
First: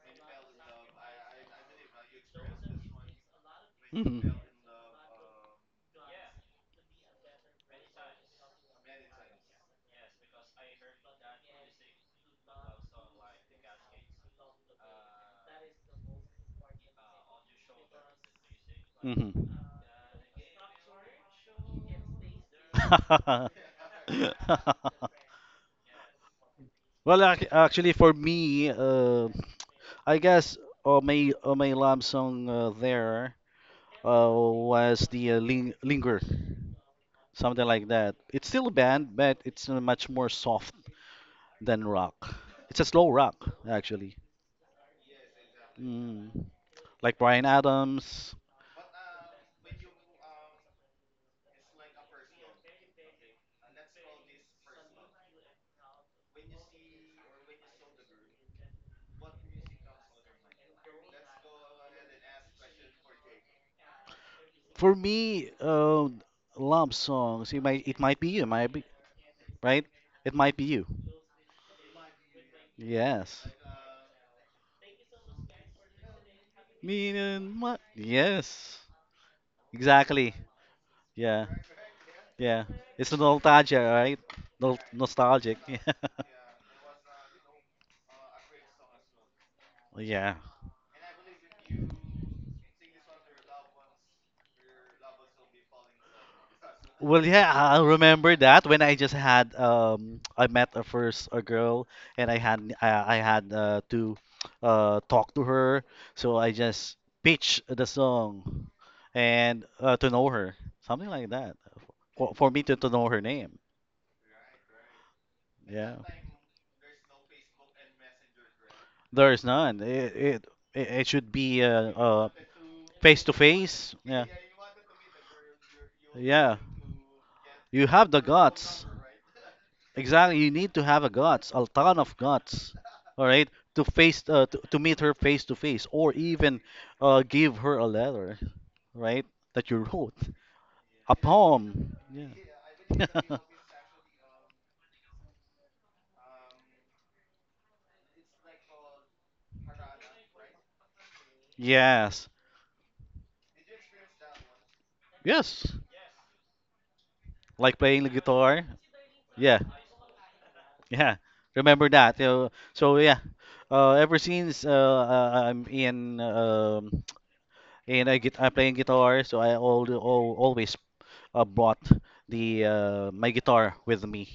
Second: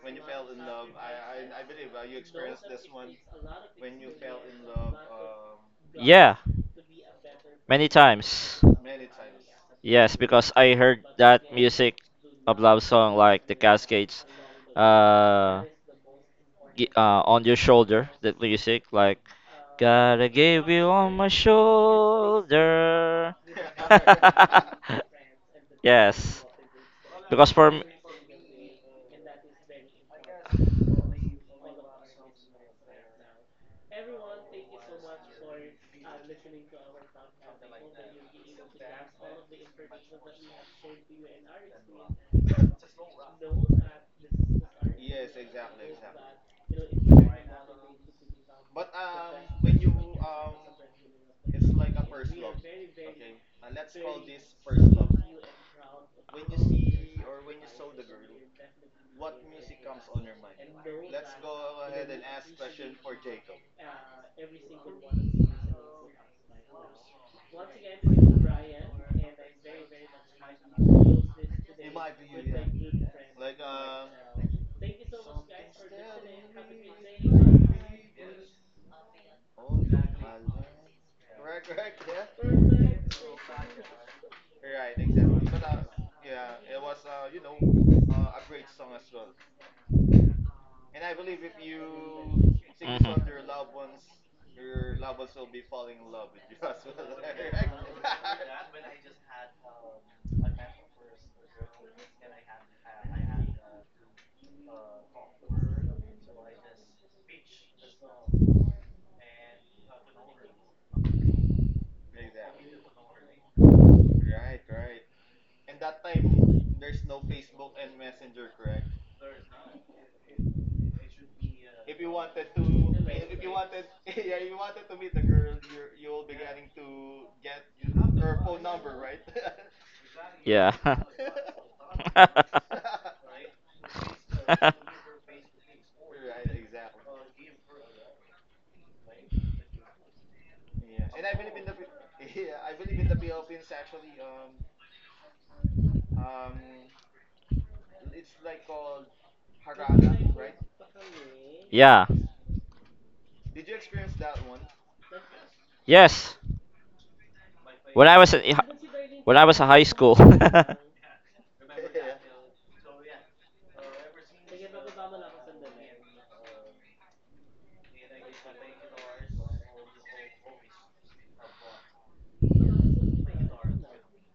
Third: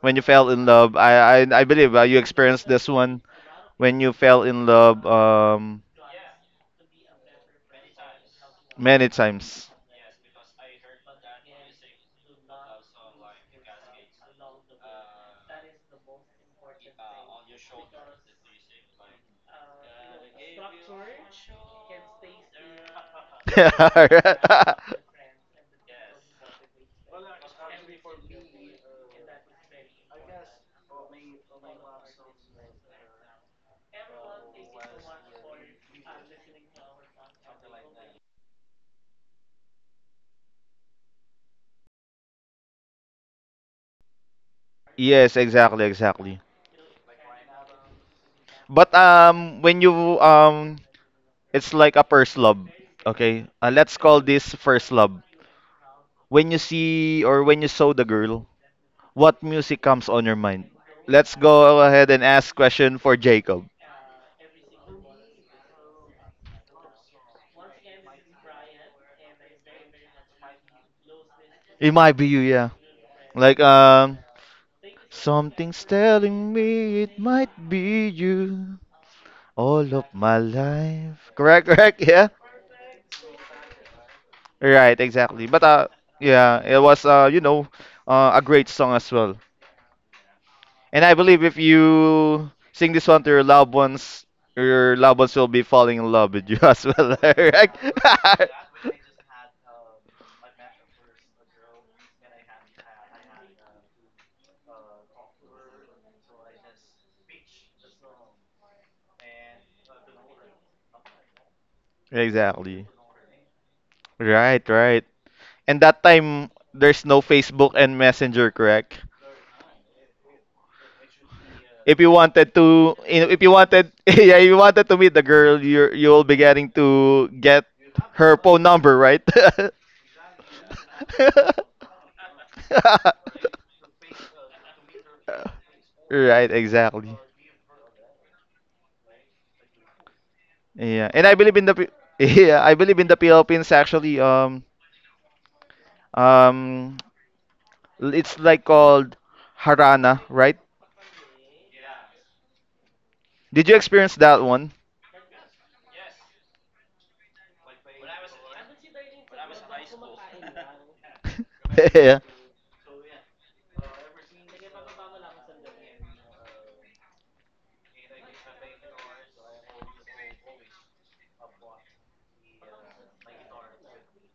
when you fell in love, I believe you experienced this one when you
Hmm.
fell in love
Yeah, many times.
many times.
Yes, because I heard that music of love song like the Cascades, uh, on your shoulder, that music like
Hmm.
gotta give you on my shoulder. Yes,
Well, ac-
because for
actually, for me, I guess my my love song there was the linger, something like that. It's still a band, but it's much more soft than rock. It's a slow rock, actually.
Yes, exactly, exactly.
Mm. Like Brian Adams.
But when you um, it's like a first love. Okay, let's call this first love. When you saw the girl, what music comes on your mind? Let's go ahead and ask question for Jacob.
For me, love songs. It might be you. It might be right. It might be you.
It might be you, yeah.
Yes.
Like something's telling me
Me
it
and
might
my.
be you
Yes.
all of
Exactly.
my life.
Yeah.
Correct, correct, yeah.
Yeah. It's nostalgia, right?
Right, exactly.
Nostalgic.
But uh yeah, it was a great song as well.
Yeah. Yeah.
And I believe if you sing this one
Mhm.
to your loved ones will be falling in love with you as well.
Well, yeah,
Correct.
remember that when I just had I met a first a girl, and I had to talk to her, so I just pitched the song and to know her, something like that. For me to,
Exactly.
to know her name.
Right, right. And
Yeah.
that time there's no Facebook and Messenger, correct?
There is none. It should be
If you wanted to you
face
know,
to
if you wanted
face. Yeah.
yeah, you wanted to meet the girl, you'll be
Yeah.
getting to get
You have the
her phone
guts.
number, right?
Exactly. You
Yeah.
need to have a guts, a ton of guts. All right, to meet her face to face, or
Right,
even
exactly.
give her a letter, right, that you wrote
Yeah.
a
And I believe in
poem,
the Pi- yeah, I believe in
yeah.
the Philippines actually um it's like called Harana, right?
Yeah.
Yes.
Did you experience that one?
Yes,
Yes.
like playing the
When I was in
guitar,
when I
yeah.
was in high school.
Yeah. Remember that, so yeah, ever since, I'm in, and I'm playing guitar, so I always brought the my guitar with me.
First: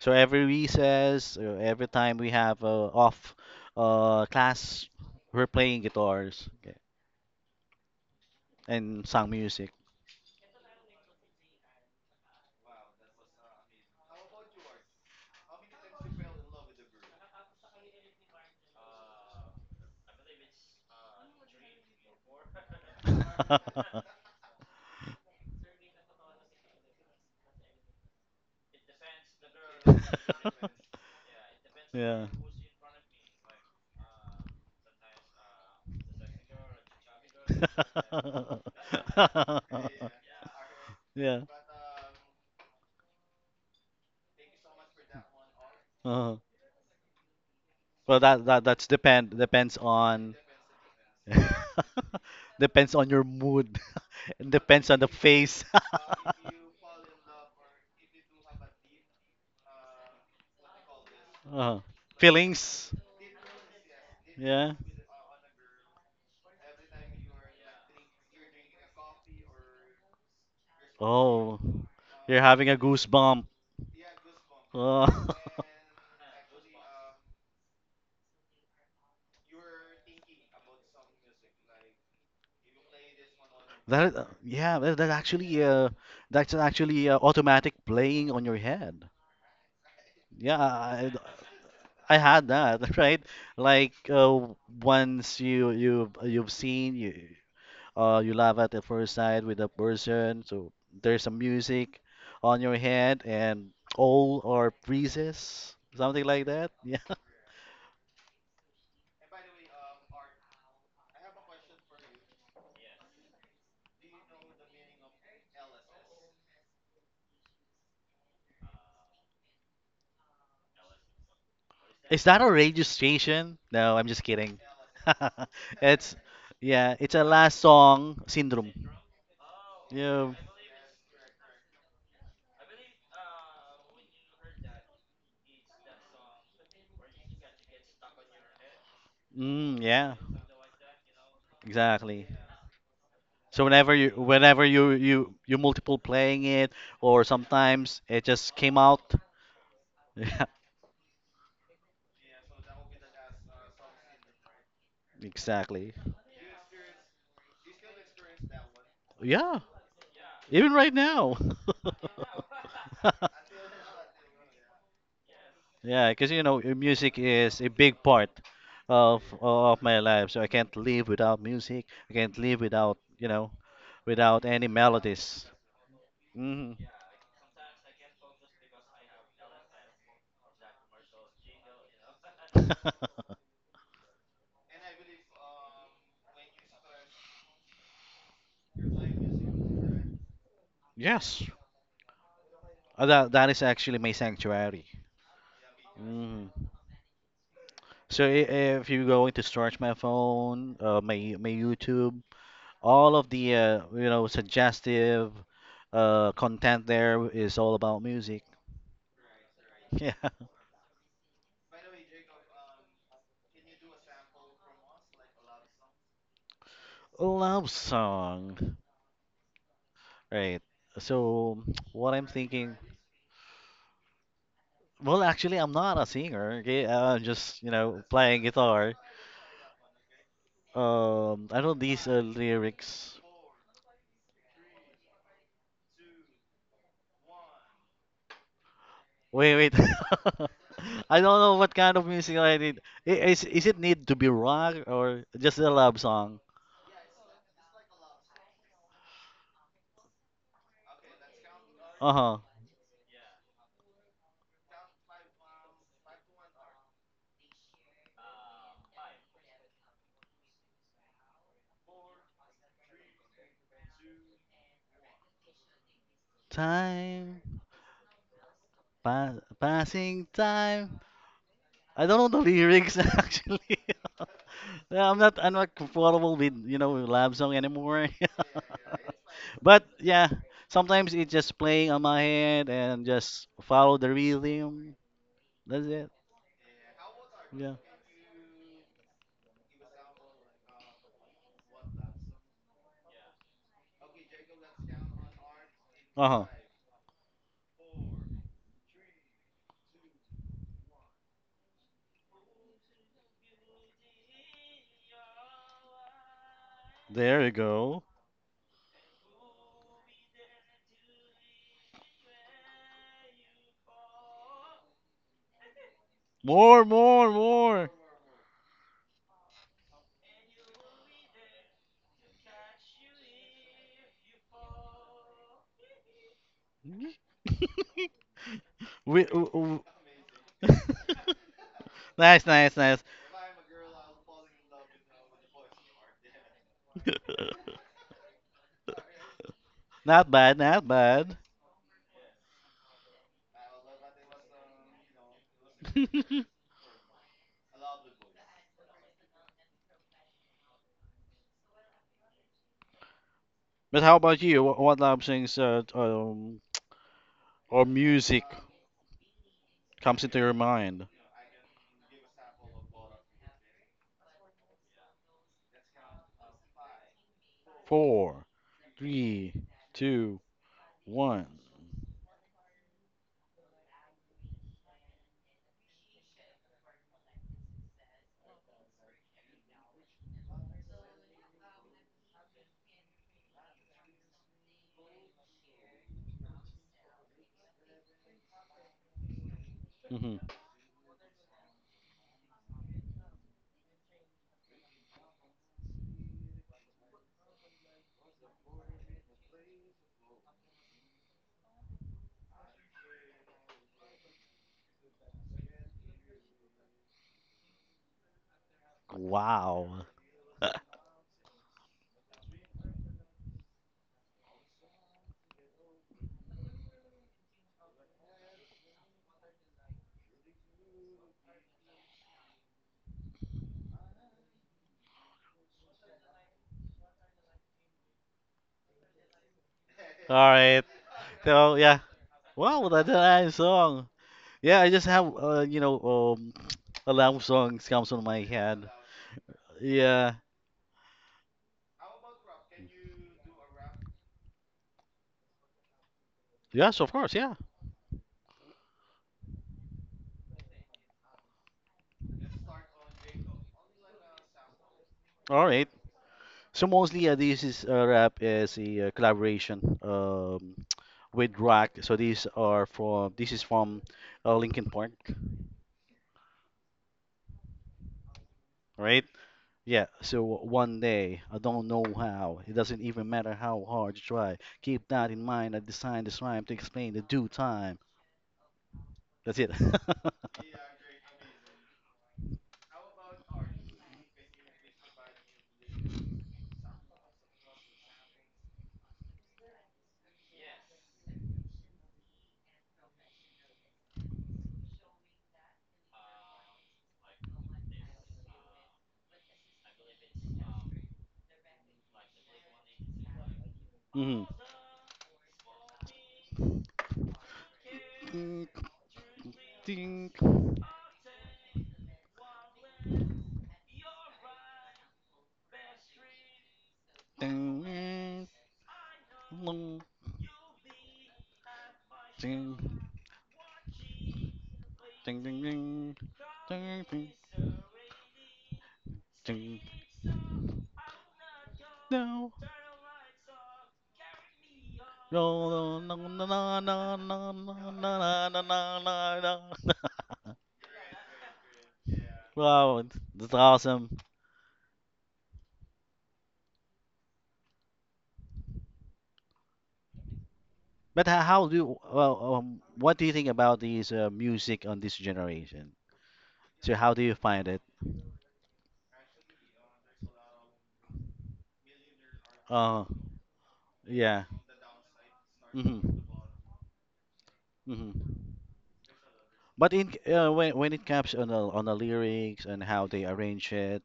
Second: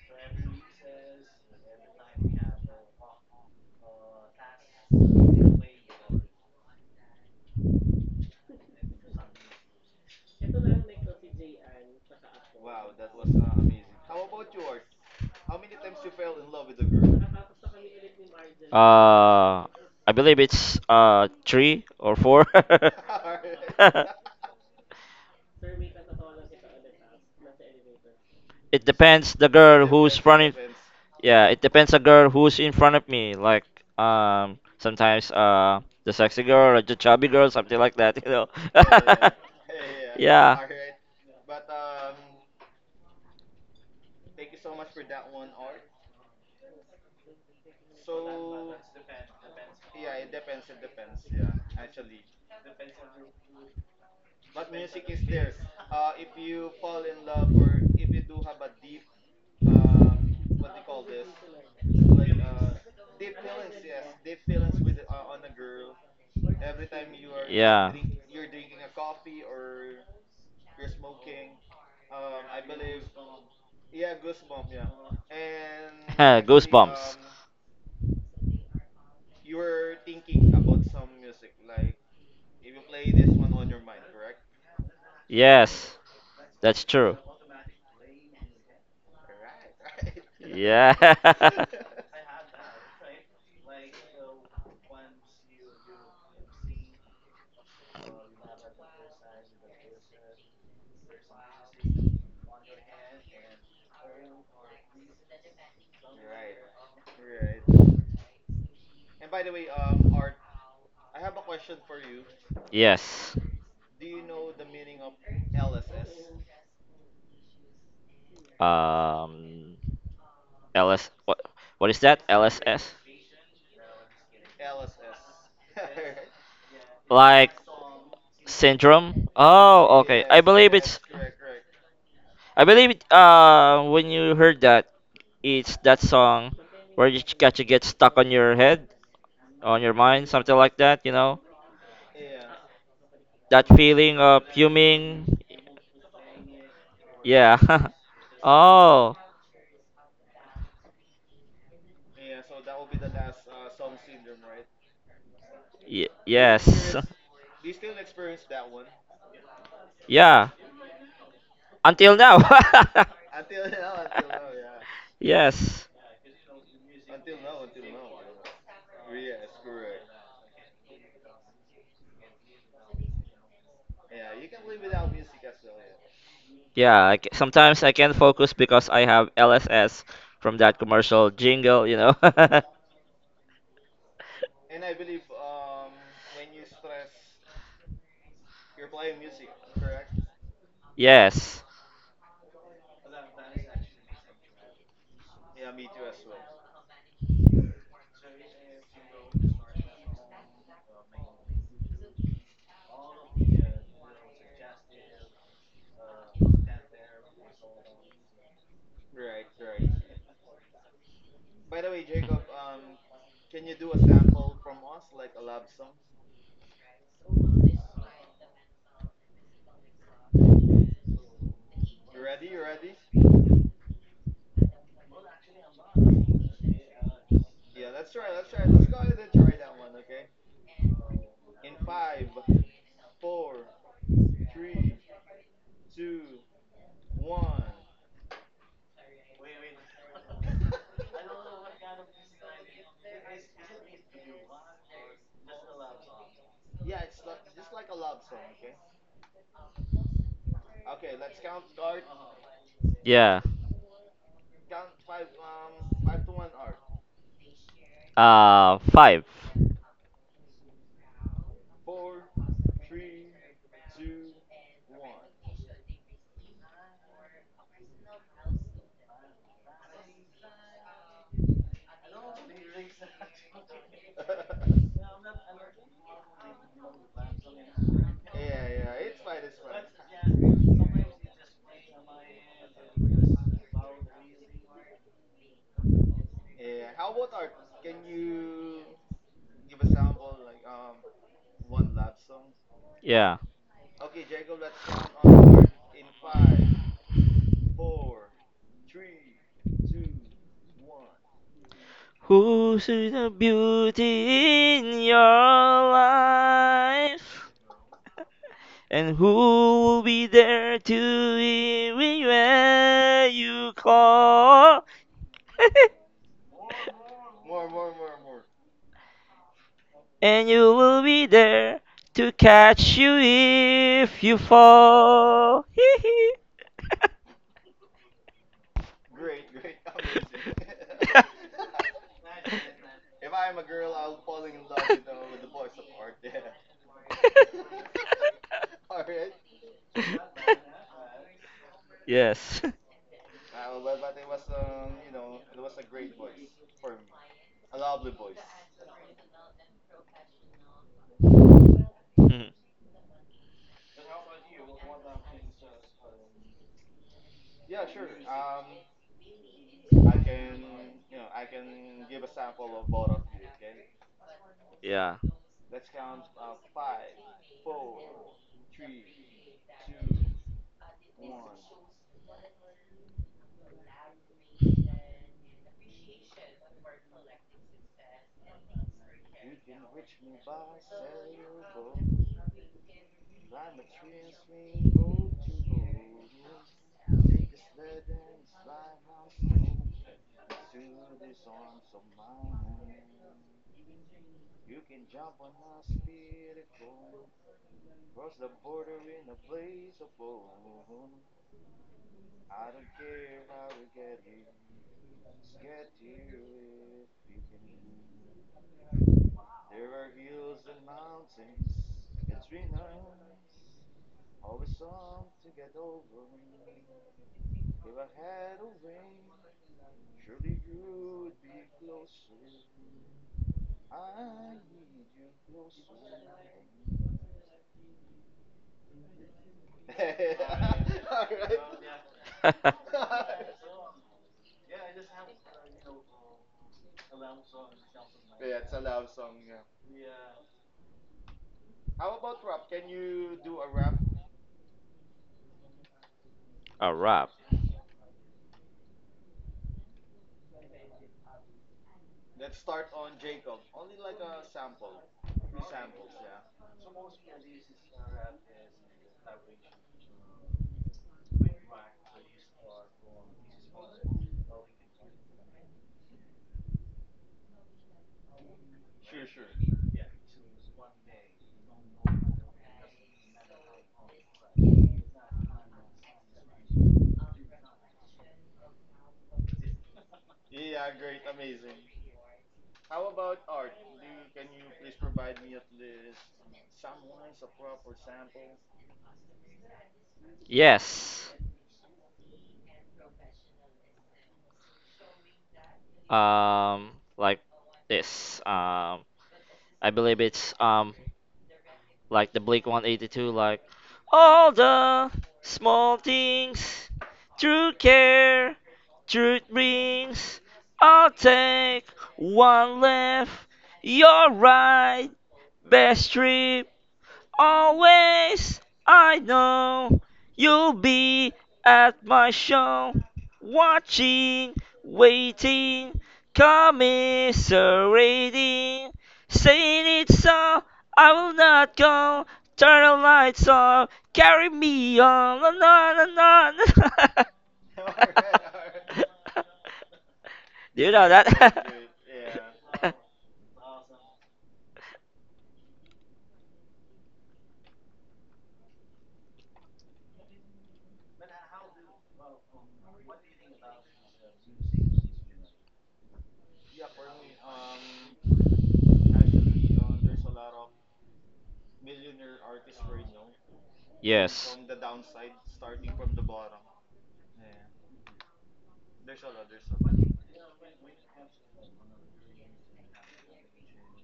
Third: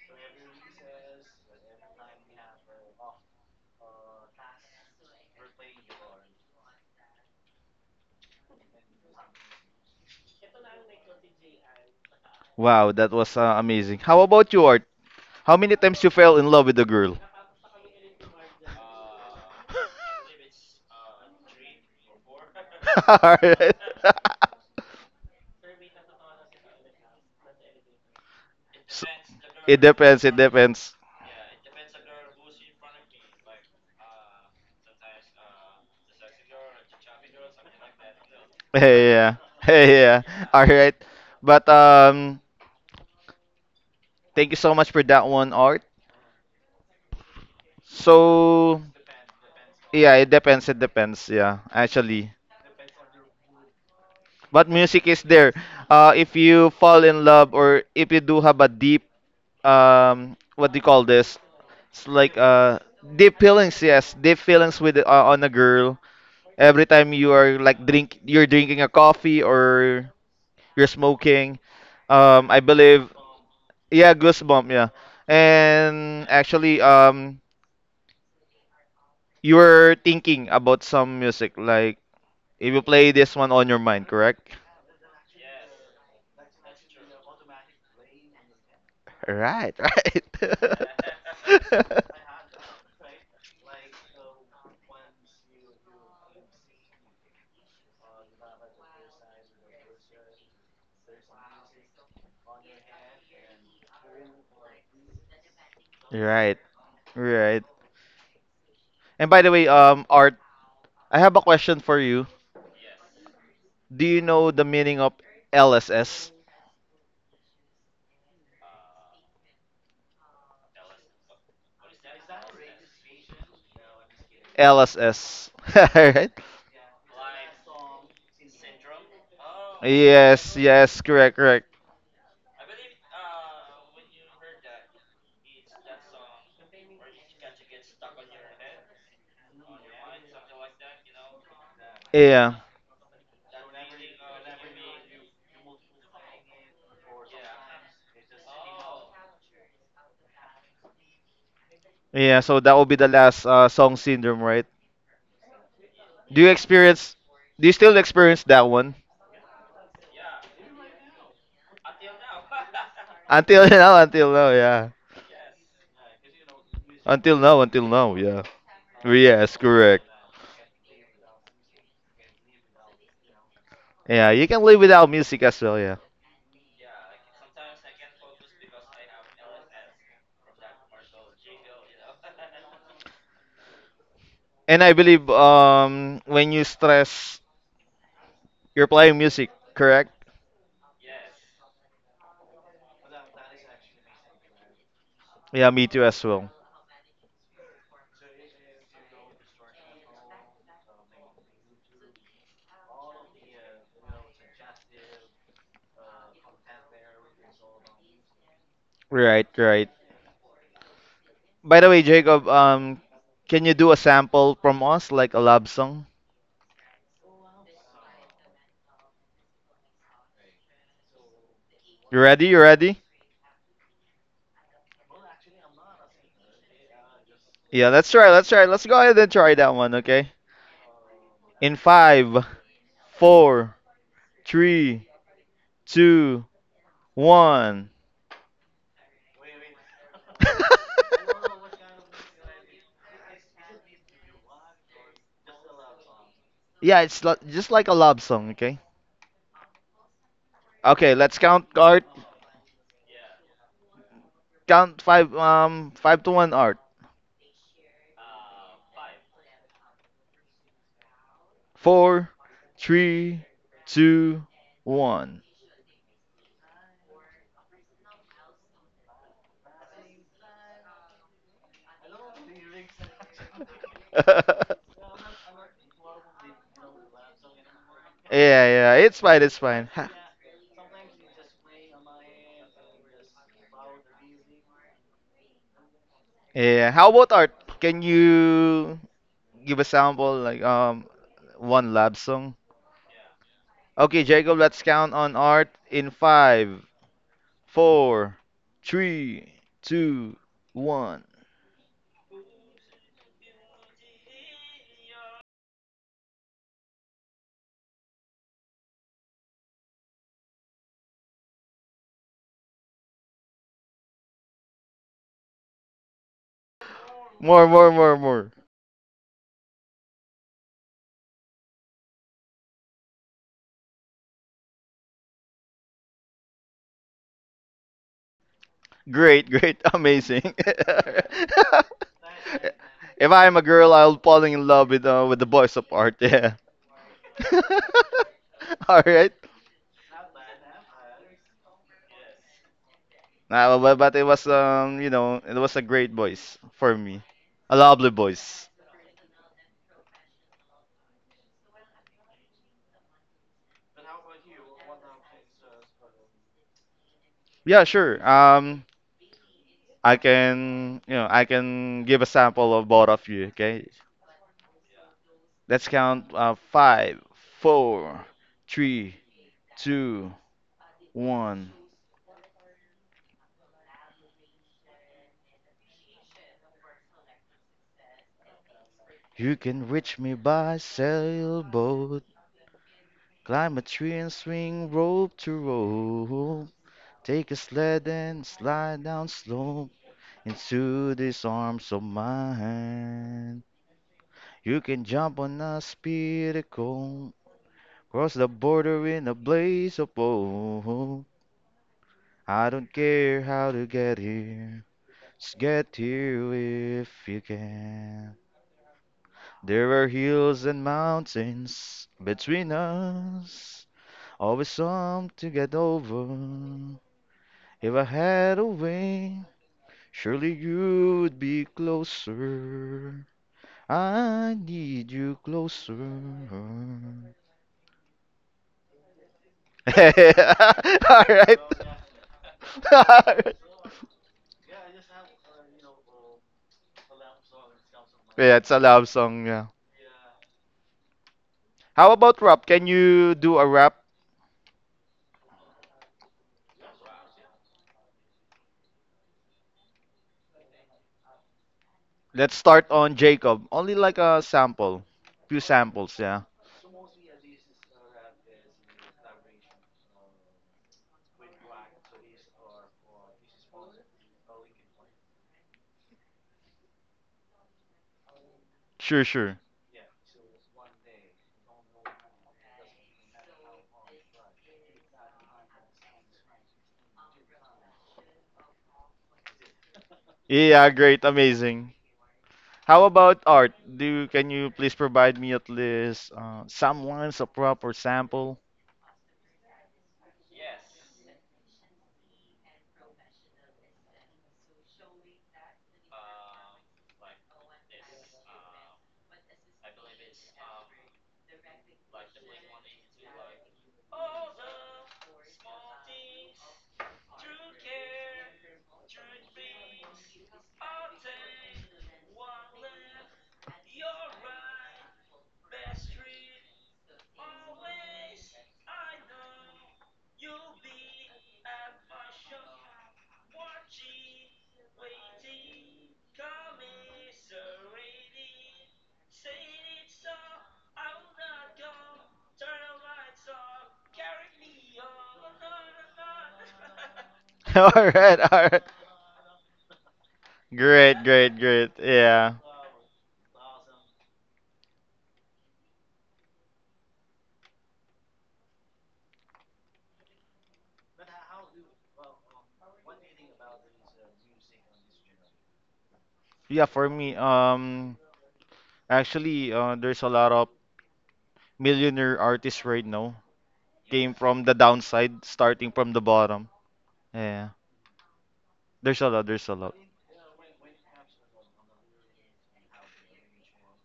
So every recess, every time we have off class, we're playing guitars, okay, and sung music.
Wow, that was amazing. How about you, Art? How many times you fell in love with a girl?
uh I believe it's 3 or 4.
Alright.
It
S-
depends the
It
girl who's
depends. It
front in.
depends.
Yeah, it depends the
Yeah.
girl who's in front of me like sometimes the sexy girl or the chubby girl, something like that, you know.
Hey, yeah. Hey, yeah.
Yeah.
All right.
Yeah.
But thank you so much for that one, Art.
Uh-huh. Well, that that
So
that's depends
yeah, it
on.
depends. It depends. Yeah, actually.
Depends on your mood. It
But
depends on
music
the
is there.
face.
If you fall in love or if you do have a deep what do you call this?
Uh,
It's like
Feelings.
deep feelings, yes, deep
Yeah.
feelings with on a girl. Every time you are like
Yeah.
you're drinking a coffee or you're
Oh,
smoking.
you're
I
having a
believe,
goosebump.
yeah, goosebump, yeah.
Oh.
And actually,
Goosebumps.
you were thinking about some music, like if you play this one on your
That
mind,
is,
correct?
yeah,
Yes.
that's
That's
actually
true.
automatic playing on your head.
Right, right.
Yeah,
Yeah.
I, I had that, right? Like, once you've seen, you love at the first sight with a person, so there's some music on your head and all or freezes, something like
Right.
that. Yeah.
Right. And by the way, Art, I have a question for you.
Yes.
Do you know the meaning of LSS?
Um, LS. What? What is that?
Is that a radio
LSS?
station? No, I'm just kidding.
LSS.
It's,
Right?
yeah, it's a
Like
last song syndrome.
syndrome? Oh, okay.
Yeah,
I
Yes,
believe it's.
yes, correct, correct.
I believe it, when you heard that, it's that song where you got to get stuck on your head,
mm,
on your
yeah,
mind, something like that. You know
exactly.
Yeah.
So
that
whenever you
feeling of
whenever you
fuming.
you you multiple playing it, or
Yeah.
sometimes it just came out.
Oh,
Yeah,
Yeah, so that will be the last song syndrome, right?
exactly.
y
Do you
yes.
experience do you still experience that one?
Yeah,
Yeah.
even right now.
Until now.
Until now, until now, yeah.
Yes.
Yeah, because, music is a
Until
big
now,
part
yeah.
of
Yes,
of my
correct.
life. So I can't live without music. I can't live without,
Yeah,
without
you can
any
live without music
melodies.
as well, yeah.
Mhm.
Yeah, I sometimes I can't focus because I have LSS from that commercial jingle, you know.
And I believe when you stress, you're playing music, correct?
Yes.
Yes.
That is actually my sanctuary.
Yeah, me too as well.
Mhm. So if you're going to search my phone, my YouTube, all of the, suggestive content there is all about music.
Right, right.
Yeah,
By the way, Jacob, can you do a sample from us, like a love song?
love song. Right. So what
You
I'm
ready? You
thinking,
ready?
well, actually, I'm not a singer. Okay, I'm just
Yeah, let's try.
playing
Let's try. Let's
guitar.
go ahead and try that one, okay?
I know
In
these
five,
lyrics.
four, three, two, one.
Wait, wait. I don't know what kind of music I need. Is it need to be rock or just a love song?
Yeah, just like a love song, okay? Okay, let's count Art.
Uh-huh.
Yeah.
Count five, five to one Art.
Five.
Four, three, two, one.
Time, pa passing time. I don't know the lyrics actually. Yeah, I'm not comfortable with, with love song anymore.
Yeah, yeah, it's fine, it's
But
fine.
yeah, sometimes it's just playing on my head and just follow the rhythm. That's it.
Yeah, how about Art?
Yeah.
Can you give a sample, like one lab song?
Yeah.
Okay, Jacob, let's count on Art in
Uh-huh.
five, four, three, two, one.
Who's the beauty in your
There
life?
you go.
And who will be there to hear when you call?
More, more,
More,
more.
more, more, more.
And you will be there to catch you if you fall.
we,
Great,
w-
great,
w-
amazing.
nice, nice,
Nice.
nice.
If I'm a girl, I'll fall in love with
Fall.
with the voice of Art. Yeah. All right.
Not bad, not bad.
Yeah. Yes.
But it was it was a great voice for me, a lovely voice.
But how about you? What love songs,
Yeah,
or
sure.
music
I
comes into your
can
mind?
you know I can give a sample of both of you. Okay,
Yeah.
let's count five, four,
Four,
three,
three,
two,
two, one.
one. You can reach me by sailboat, climb a tree and swing rope to rope. Take a sled and slide down slope
Mhm.
into these arms of mine. You can jump on a speedy cone, cross the border in a blaze of gold. I don't care how to get here, just get here if you can. There
Wow.
are hills
All
and mountains between us, always some to get over. If I had a wing, surely you would be closer. I need you closer.
right.
All right.
So yeah. Wow, that's a nice song. Yeah, I just have a lot of songs comes on my
Yeah, it's a
head.
love song. Yeah.
Yeah.
How about rap? Can you do a rap?
A
Yes, of
wrap.
course. Yeah.
Let's start on Jacob. Only like a sample, few
All right.
samples. Yeah.
So mostly, this is rap is a collaboration, with rock. So these are from this is from Linkin Park,
Sure,
right?
sure.
Yeah. So one day I don't know how. It doesn't even matter how hard you try. Keep that in mind. I designed this rhyme to explain the due time. That's it.
Yeah, great, amazing. How about Art? Can you please provide me at least some lines of rap or sample?
Yes. Um, like this. I believe it's like the Blink 182, like
Mhm.
all the small things, true care,
Ding,
truth
ding.
brings. I'll take one left, your right, best trip.
Ding, ding,
Always, I know
ding,
you'll be at my show, watching,
ding,
waiting,
ding, ding, ding,
commiserating,
ding,
saying it's so.
ding.
I will not go.
No.
Turn the lights off. Carry me on.
No,
La, la,
no,
la,
no, no,
la,
no, no,
la.
no,
All
no, no,
right, all
no, no,
right.
no, no.
Do you know
Great, great,
that?
great. Yeah.
Wow, that's awesome. But ho- how do well, what do you think about these music on this generation?
Yeah,
So
for
how do you
me,
find it?
actually, there's a lot of millionaire artists
Uh,
right now came
yeah.
Yes.
from the downside, starting from
Mm-hmm.
the bottom. Yeah,
Mm-hmm.
there's a lot. There's a
But
lot.
in when it comes on the lyrics and how they arrange it,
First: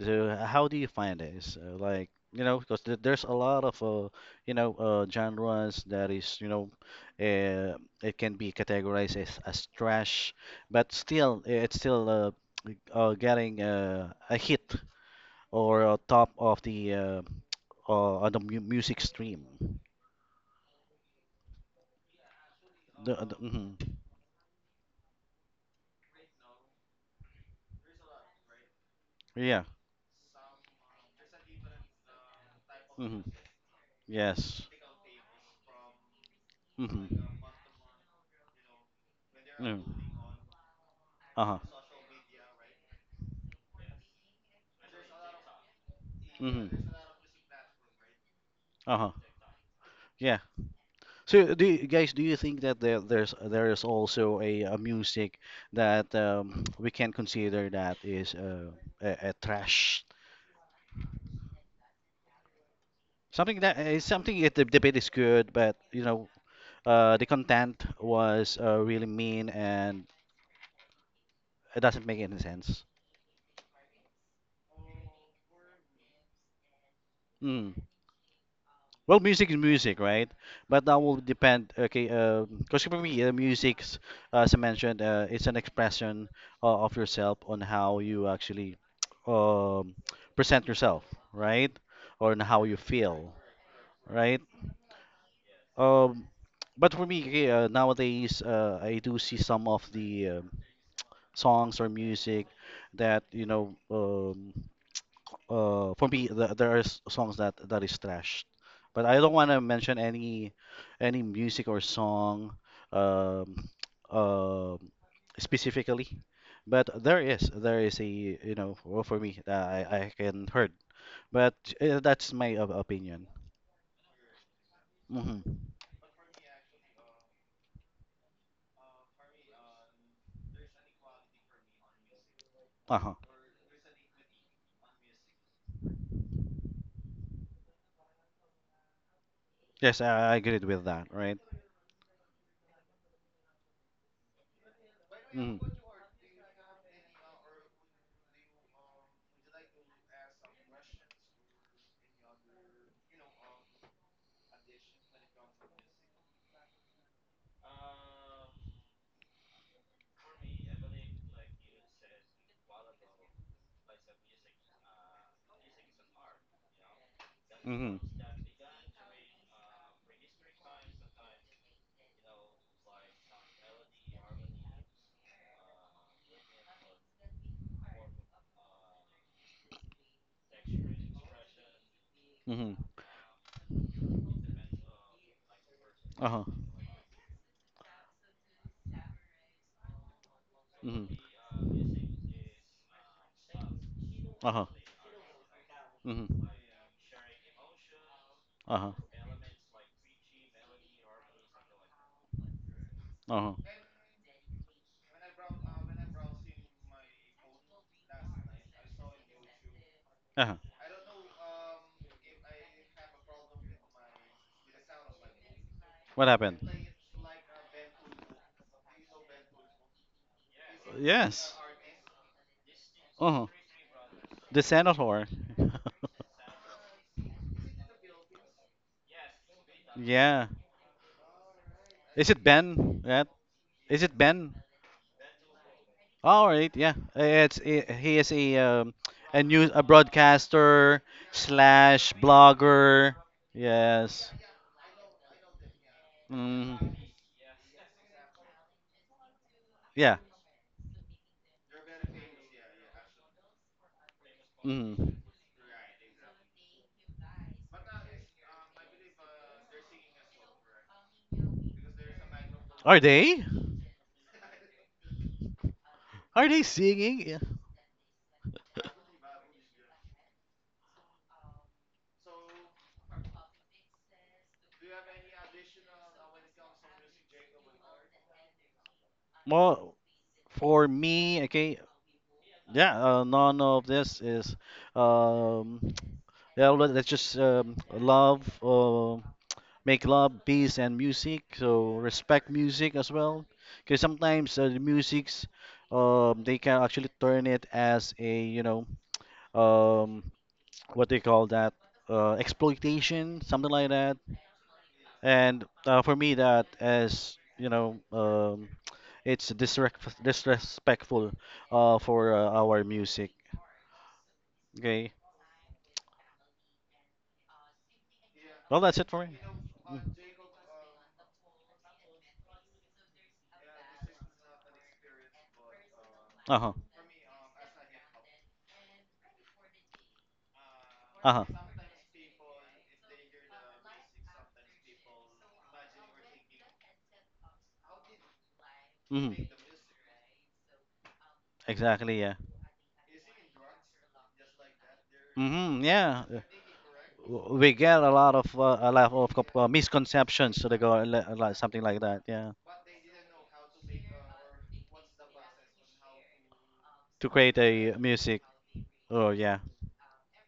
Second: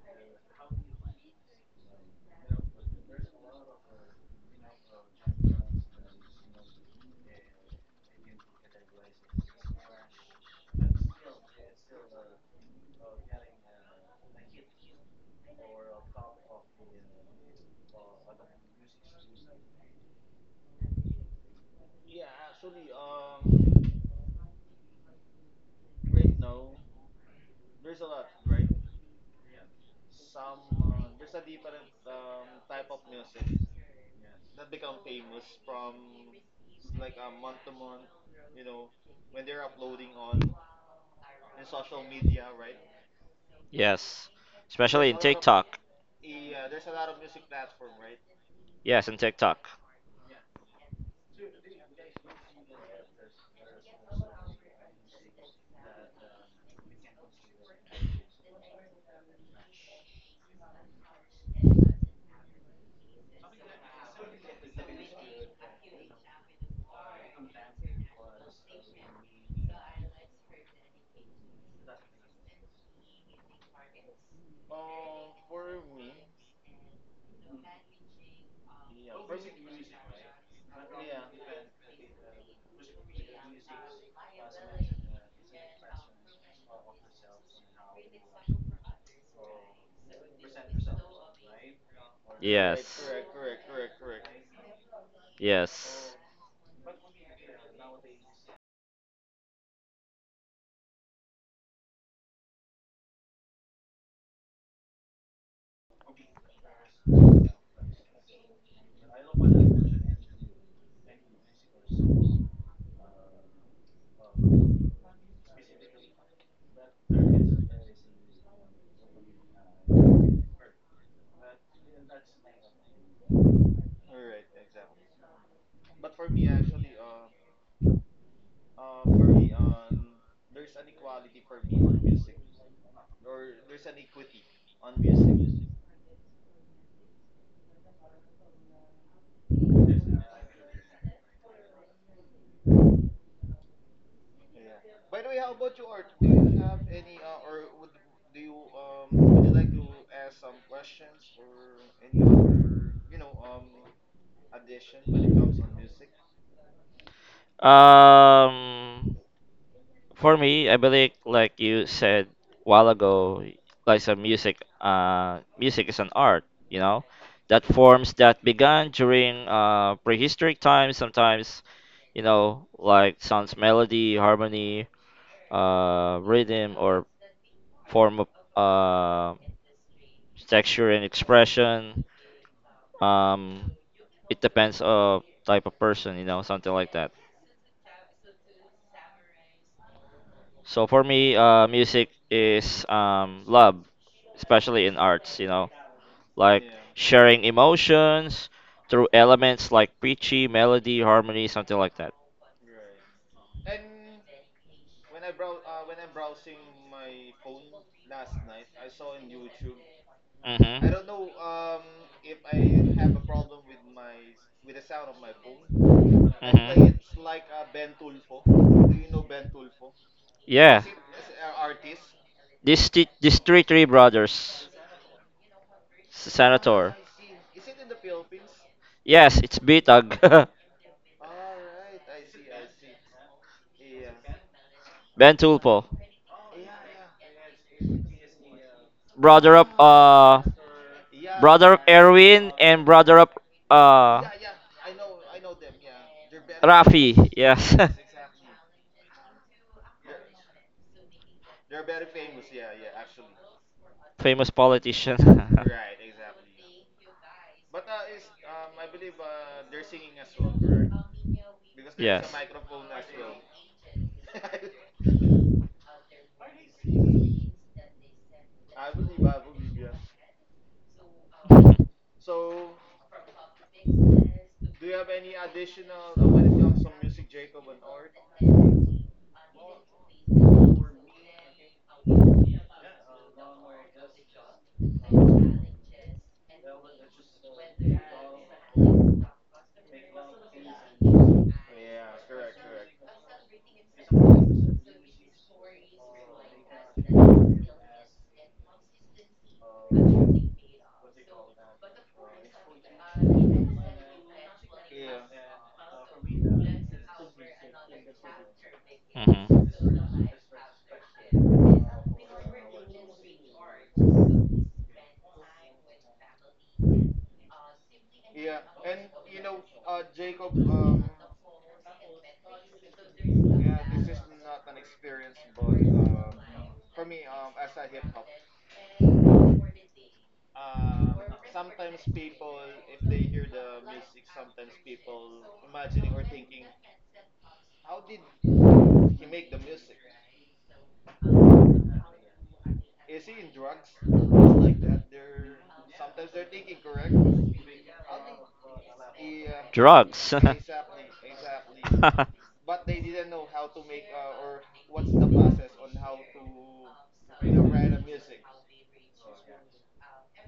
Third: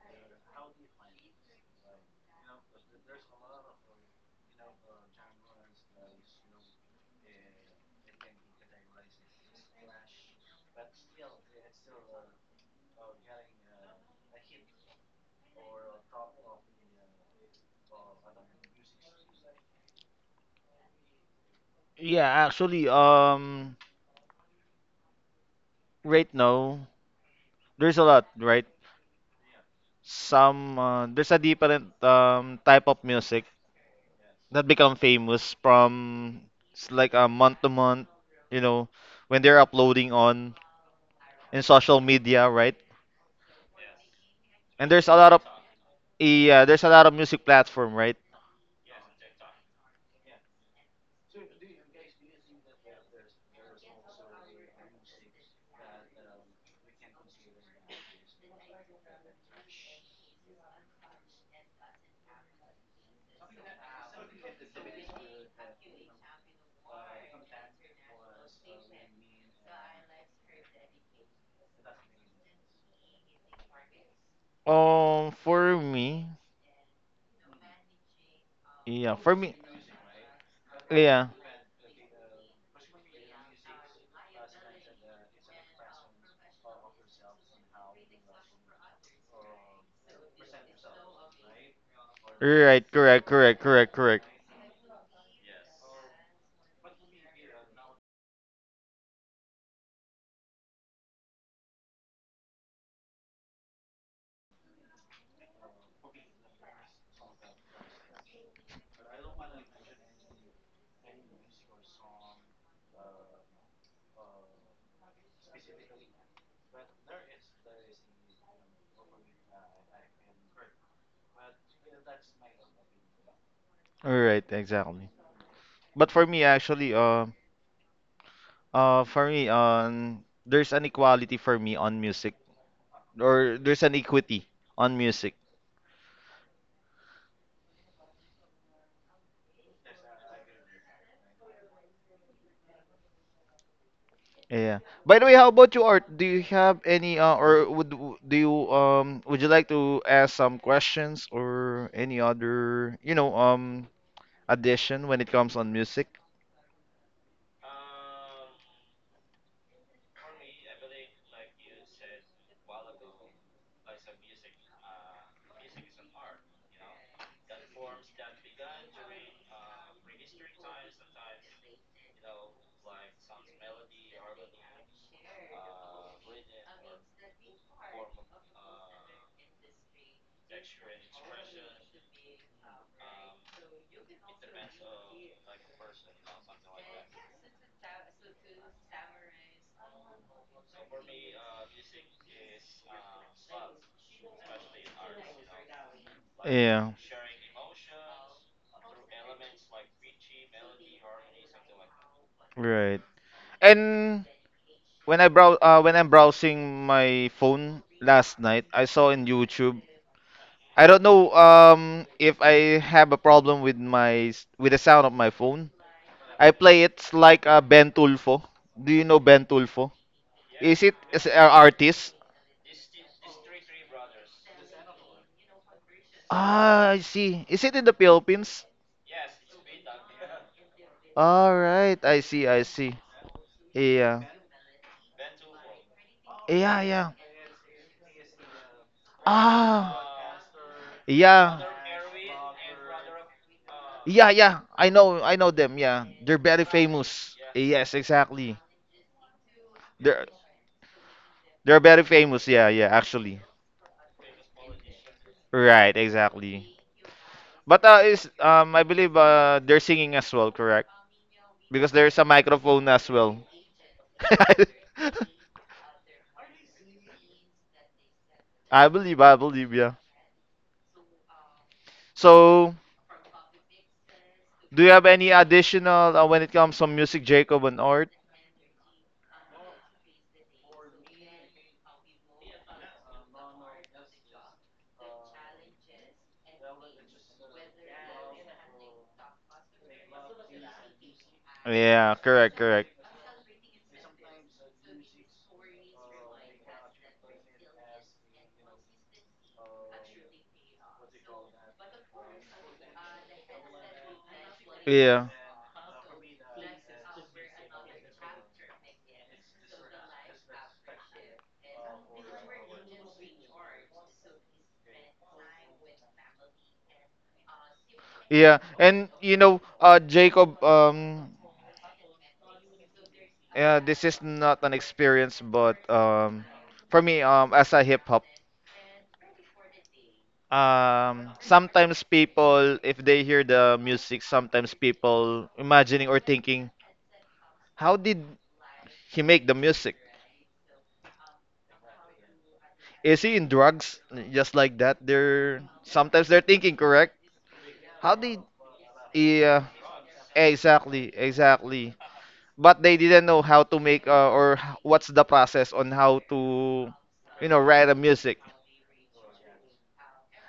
so how do you find this? Like, because th there's a lot of, genres that is, uh, it can be categorized as trash, but still it's still getting a hit, or a top of the, on the mu music stream.
Yeah, actually,
Mhm.
right now there's a lot, right?
Yeah.
Some there's a different type of
Hmm.
music
Yes.
that become famous from it's like a
Hmm.
month to month, you know, when they're
Mm.
uploading on
Uh-huh.
in social media, right?
Yes.
And there's
Especially
a
in
lot of
TikTok.
yeah,
Hmm.
there's a lot of music platform, right?
Yes,
Uh-huh.
in TikTok.
Yeah. So do you think that there is also a music that we can consider that is a trash? Something that is something it, the debate is good, but, the content was really mean, and it doesn't make any sense.
For me, yeah,
Well,
for
music
me,
is music, right? But that will
yeah,
depend. Okay, because for me, music, as I mentioned, it's an expression of yourself on how you actually um, present yourself, right? Or on how you
right,
Yes.
correct,
feel,
correct, correct, correct.
right?
Yes.
Um, but for me, okay, nowadays, I do see some of the songs or music that, for me, there are songs that is trash, but I don't want to mention any music or song, um um specifically. But there is a, well, for me that I can heard, but that's my opinion.
All right, exactly.
Hmm.
But for me, actually, for me, there's an equality for me on music,
Uh-huh.
or there's an equity on music.
Yes, I agreed with that, right.
Yeah. By the way, how
Mhm.
about you, Art? Do you have any, or would w- Would you like to ask some questions or any other, addition when it comes on music?
Um, for me, I believe, like you said while ago, like some music, music is an art, you know, that
Mhm.
forms that began during prehistoric times, sometimes you know, like sounds melody, harmony, rhythm, or form of uh, texture and expression.
Mm-hmm.
Um, it depends of type of person, you
Uh-huh.
know, something like that. So for
Mm-hmm.
me, music is love,
Uh-huh.
especially in arts, you know,
Mm-hmm.
like
Yeah,
sharing emotions
Uh-huh.
through elements like pitchy, melody, harmony, something like that.
right.
Uh-huh.
And when I brow When I'm browsing my phone last night, I saw in YouTube.
Uh-huh.
Hmm
I don't know if I have a problem with with the sound of my phone.
What
I
happened?
play
hmm
it like Ben Tulfo. Do you know Ben Tulfo?
Yeah.
Is it is an
Yes.
artist?
This
Uh-huh.
three
The
brothers.
senator.
S-
Ah, I see. Is it in the Philippines?
Yes, it's Bitag.
Yeah.
All right, I
Is it
see, I see.
Ben? That is it
Yeah.
Ben?
Ben Tulpo.
All right.
Yeah,
Yeah.
yeah.
It's I he is a, a
Brother
news,
of.
a
Ah,
broadcaster
yeah.
slash blogger.
Brother of uh
Yeah,
Yes.
yeah. I know them. Yeah, they're very
Mm.
Rafi.
famous.
Yes. Yes.
Yes, exactly.
Yeah.
They're they're very famous. Yeah, yeah. Actually,
Famous
Mm.
politician.
right. Exactly. But is I believe they're singing as well, correct? Because there's a microphone
Are
as well.
they? Are they singing? Yeah.
I believe, yeah. So, do you have any additional when it comes to music, Jacob and Art?
Well, for me, okay. Yeah. None of this is, um yeah, all right, let's just love, make love, peace, and music. So
Yeah,
respect
correct, correct.
music as well, because sometimes, the music's, they can actually turn it as a, um, what they call that, exploitation, something like that.
Yeah,
And, for me, that is, it's
hmm
disrespectful for our music. Okay,
yeah.
well, that's it
And
for me.
Jacob, yeah, this is not an experience, but
Uh huh.
for me, as a hip hop,
Uh huh.
sometimes people if they hear the music, sometimes people imagining or thinking, how did he
Hmm.
make the music?
Exactly, yeah.
Is he in drugs? Just like that, they're
Hmm. Yeah.
sometimes they're thinking, correct?
W- We get a
how
lot
did
of,
yeah
Drugs.
misconceptions to the,
exactly,
like something
exactly,
like that, yeah.
but they didn't know how to make, what's the process on how to
To create
write
a
a music,
music, oh yeah,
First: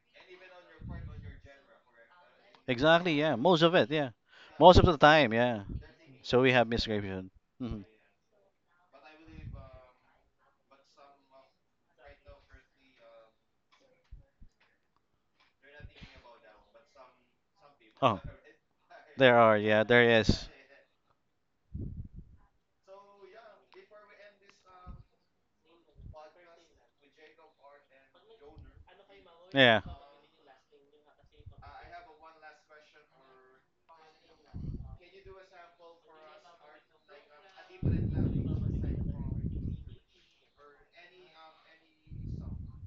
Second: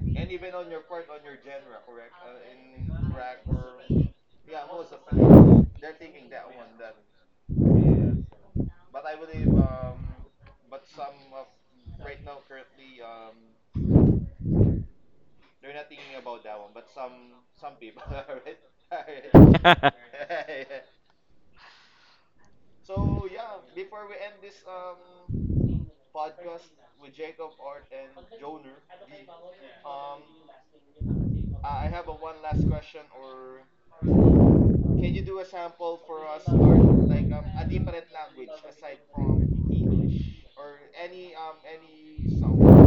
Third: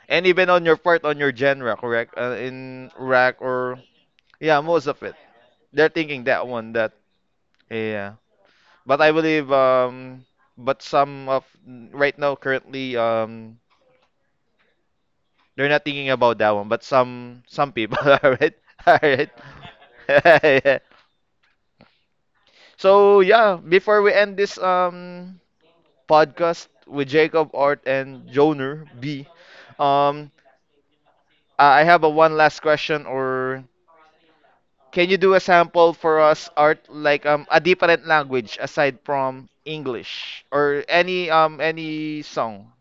and even on your part on your genre, correct? In
exactly, yeah.
rock,
Most of
or
it, yeah.
yeah,
Most of
most
the
of it,
time, yeah.
they're thinking
So
that
we have
one, that,
misconception. Hmm.
yeah. But I believe but some of right now currently they're not thinking about that one, but some people
Oh,
are right. All right.
there are, yeah, there is,
Yeah. So yeah, before we end this podcast with Jacob, Art, and Joner B,
yeah.
um I have a one last question, or can you do a sample for us, Art, like a different language aside from English, or any any song?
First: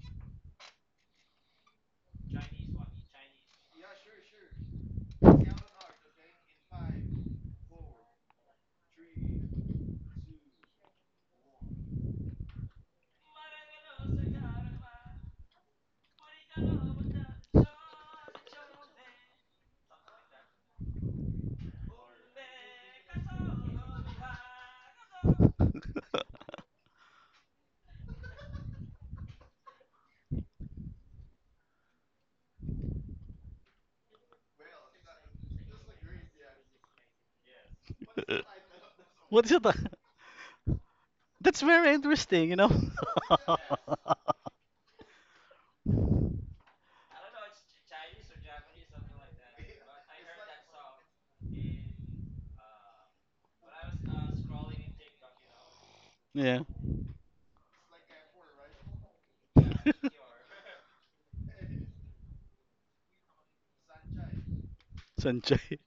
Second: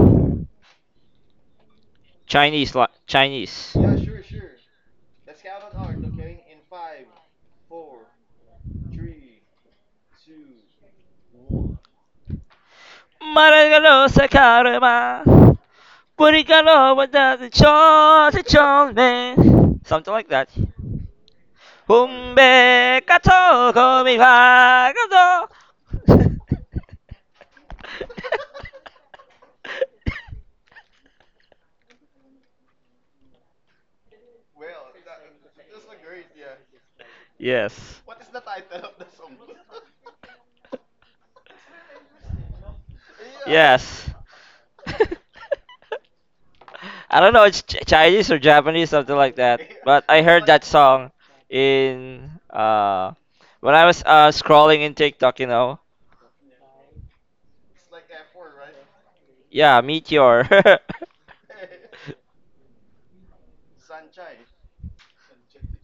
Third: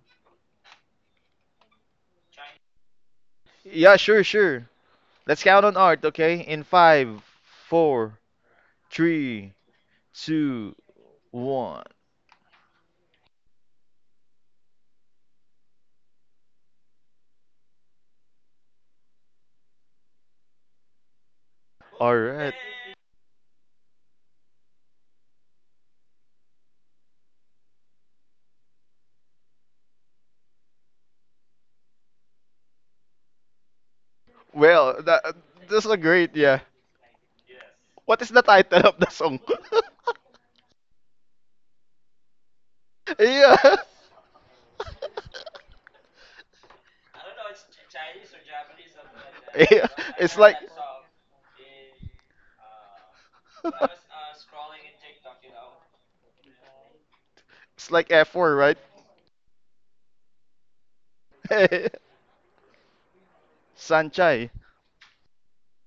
Chinese, Chinese.
Yeah, sure, sure. Let's count on Art, okay? In five, four, three, two, one.
Maragalo sa karma. Burikalo wadati cho sa chonme. Something like that.
All right.
Humbe kato komi wa kato.
Well, that's is a great, yeah.
Yes.
What is the title of the song?
What is it? That's very interesting, you know?
yeah.
Yes. I don't know, it's Chinese or Japanese, something like that.
Yeah.
But I
It's
heard
like
that song in when I was scrolling in TikTok, you know.
yeah.
it's like F4, right?
Yeah, Meteor.
Sanchai.
Sanjay.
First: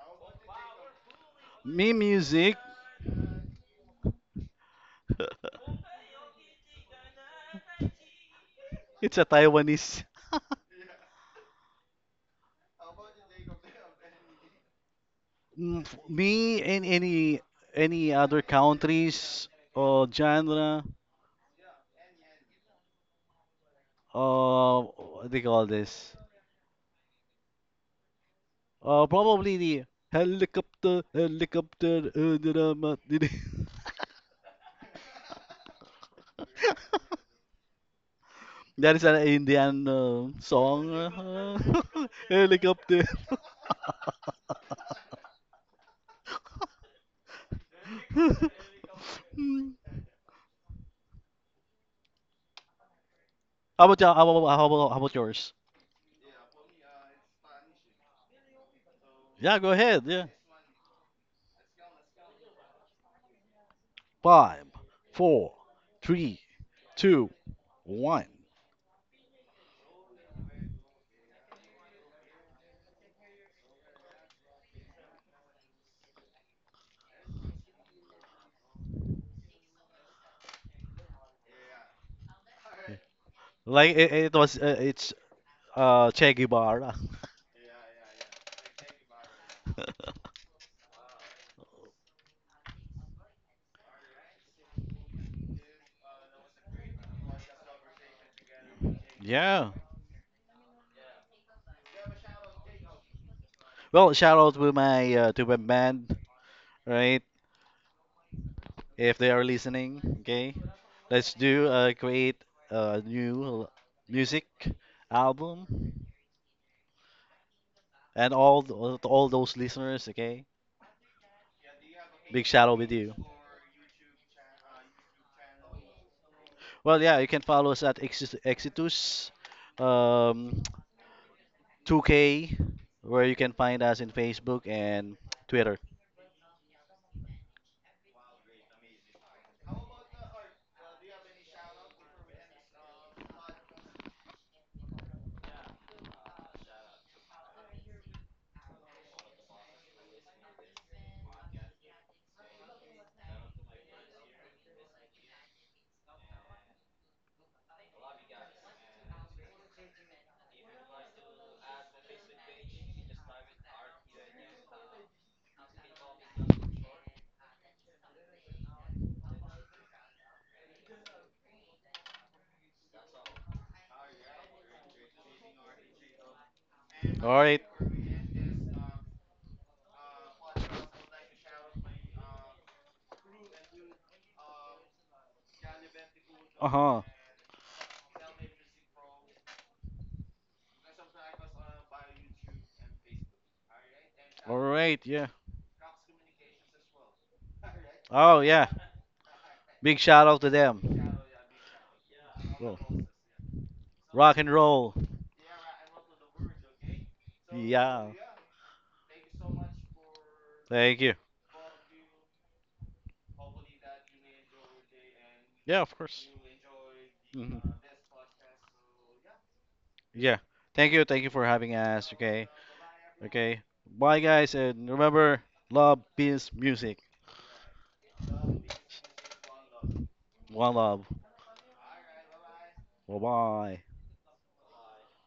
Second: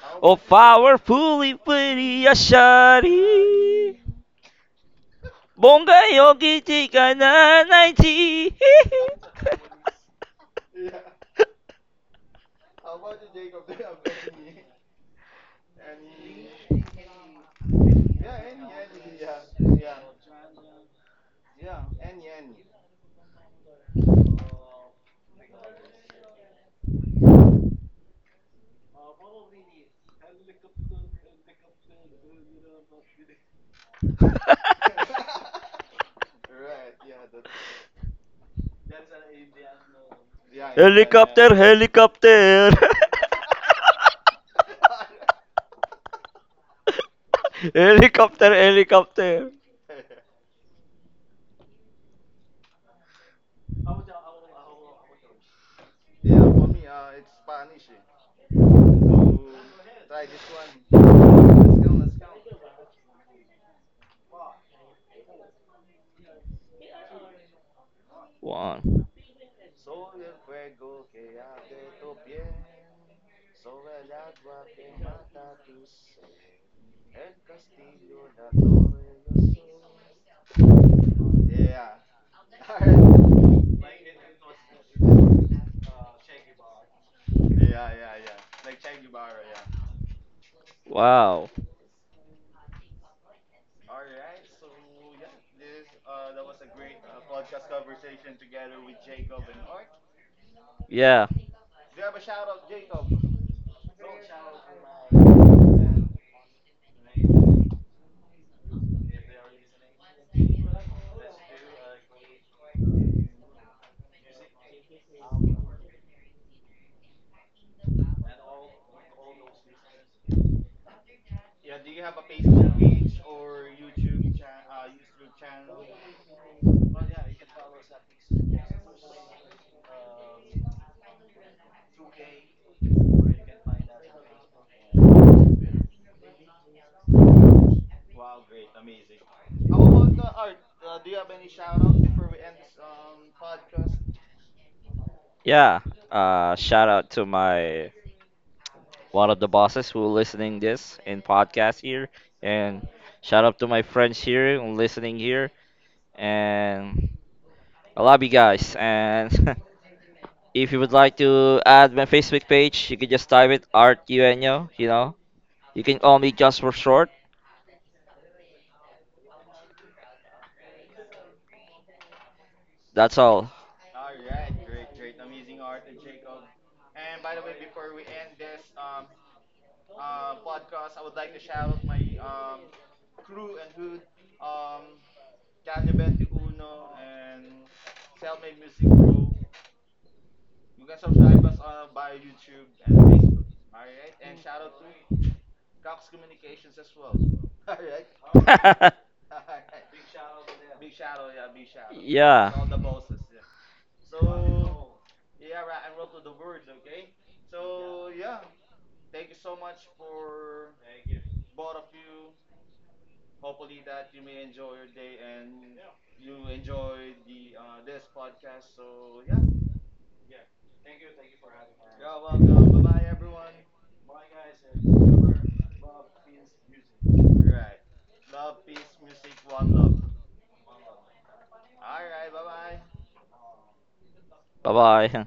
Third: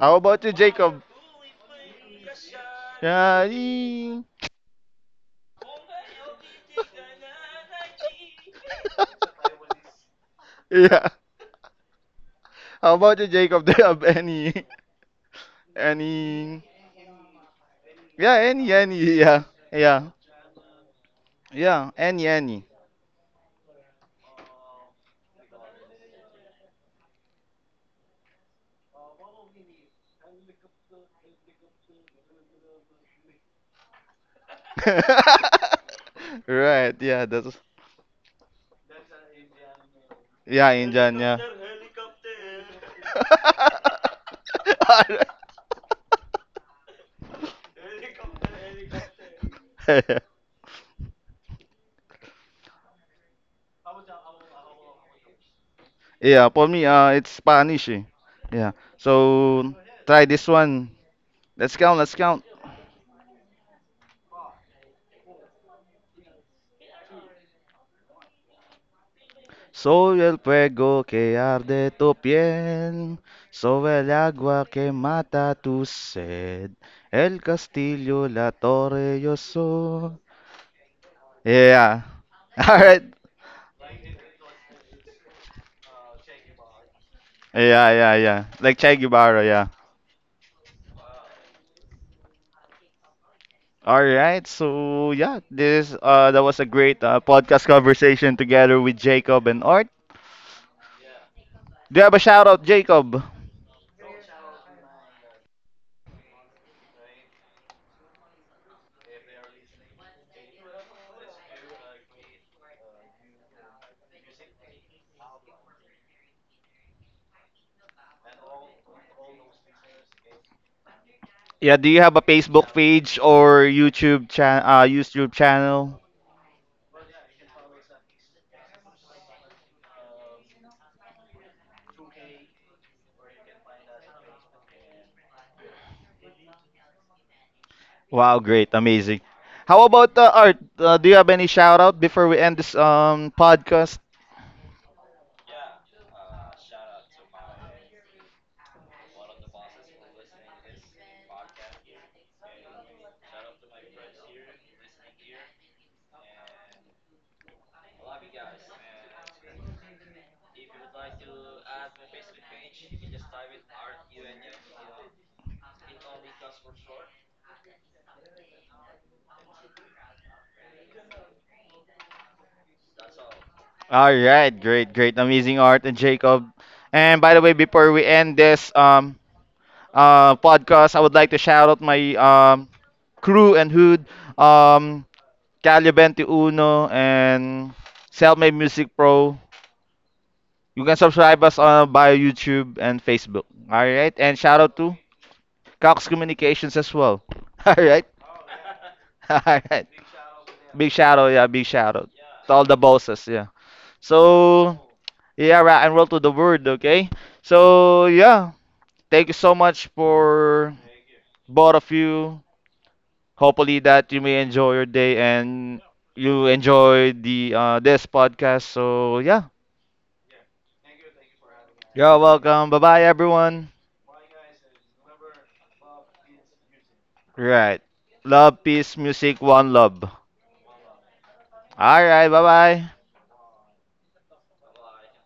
How
Oh,
about you, Jacob?
powerfully
Me
pretty
music.
Ashari.
Yeah.
Bonga yogi tika na naiti.
It's a Taiwanese.
Yeah. How about you, Jacob? Do you have any,
Mm, Me
any?
and any
Yeah,
other
any, any. Yeah,
countries or
yeah,
genre,
yeah. Any, any.
what do you call this? Probably the helicopter, helicopter,
Right. Yeah. That's.
that is an Indian
Yeah,
song,
Indian. Yeah.
Helicopter, helicopter.
helicopter.
Helicopter, helicopter.
Hmm. How about yours?
Yeah. For me, it's Spanish. Eh. Yeah.
Yeah, go
So
ahead.
try
Yeah.
this one. Let's count. Let's count.
Five, four, three, two, one.
One.
Soy el fuego que arde tu piel, soy el agua que mata tu sed, el castillo, la torre, yo soy. Yeah. All right.
Like it was, it's, Che Guevara.
Yeah, yeah, yeah. Like Che Guevara, yeah.
Wow.
All right. So yeah, this that was a great podcast conversation together with Jacob and
Yeah.
Art.
Yeah.
Do you have a shout out, Jacob?
Well, shout out to my band, right? If they are listening, okay. Let's do create a new music album, and all all those listeners, okay.
Yeah. Do you have a
Big shout
Facebook
out with you.
page or YouTube channel?
Well, yeah, you can follow us at Exitus, um, 2K, where you can find us in Facebook and Twitter.
Wow, great, amazing. How about Art? Do you have any shout out before we end this podcast?
Yeah. Shout out to my one of the bosses who listening this in podcast here, and shout out to my friends here who listening here, and I love you guys. And if you would like to add my Facebook page, you can just type it Art Ueno. You know, you can call me just for short. That's all.
All right, great, great, amazing, Art and Jacob. And
All
by the way,
right.
before we end this podcast, I would like to shout out my crew and hood, um Calibenti
Uh
Uno
huh.
and Selmade Music Pro. You can subscribe us on by YouTube and Facebook. All right, and
All
shout out to
right. Yeah.
Cox Communications as well. All right.
Oh, yeah.
All right.
Big shout out to
Big shout
them.
out, yeah, big shout out to
Yeah.
all the
Well,
bosses, yeah.
rock and
So,
roll.
yeah, right, and roll to the word, okay? So,
Yeah.
yeah, thank you so much for
Thank you.
both of you. Hopefully that you may enjoy your day, and
Yeah, of course.
you enjoy the
Mhm.
this podcast. So, yeah,
Yeah. Thank you. Thank you for having us.
you're
Okay.
welcome. Bye bye,
Okay.
everyone.
Bye, guys. And remember, love, peace, music.
Right. Love, peace, music, one love.
One love.
All right, bye bye.
Bye bye.
Bye bye.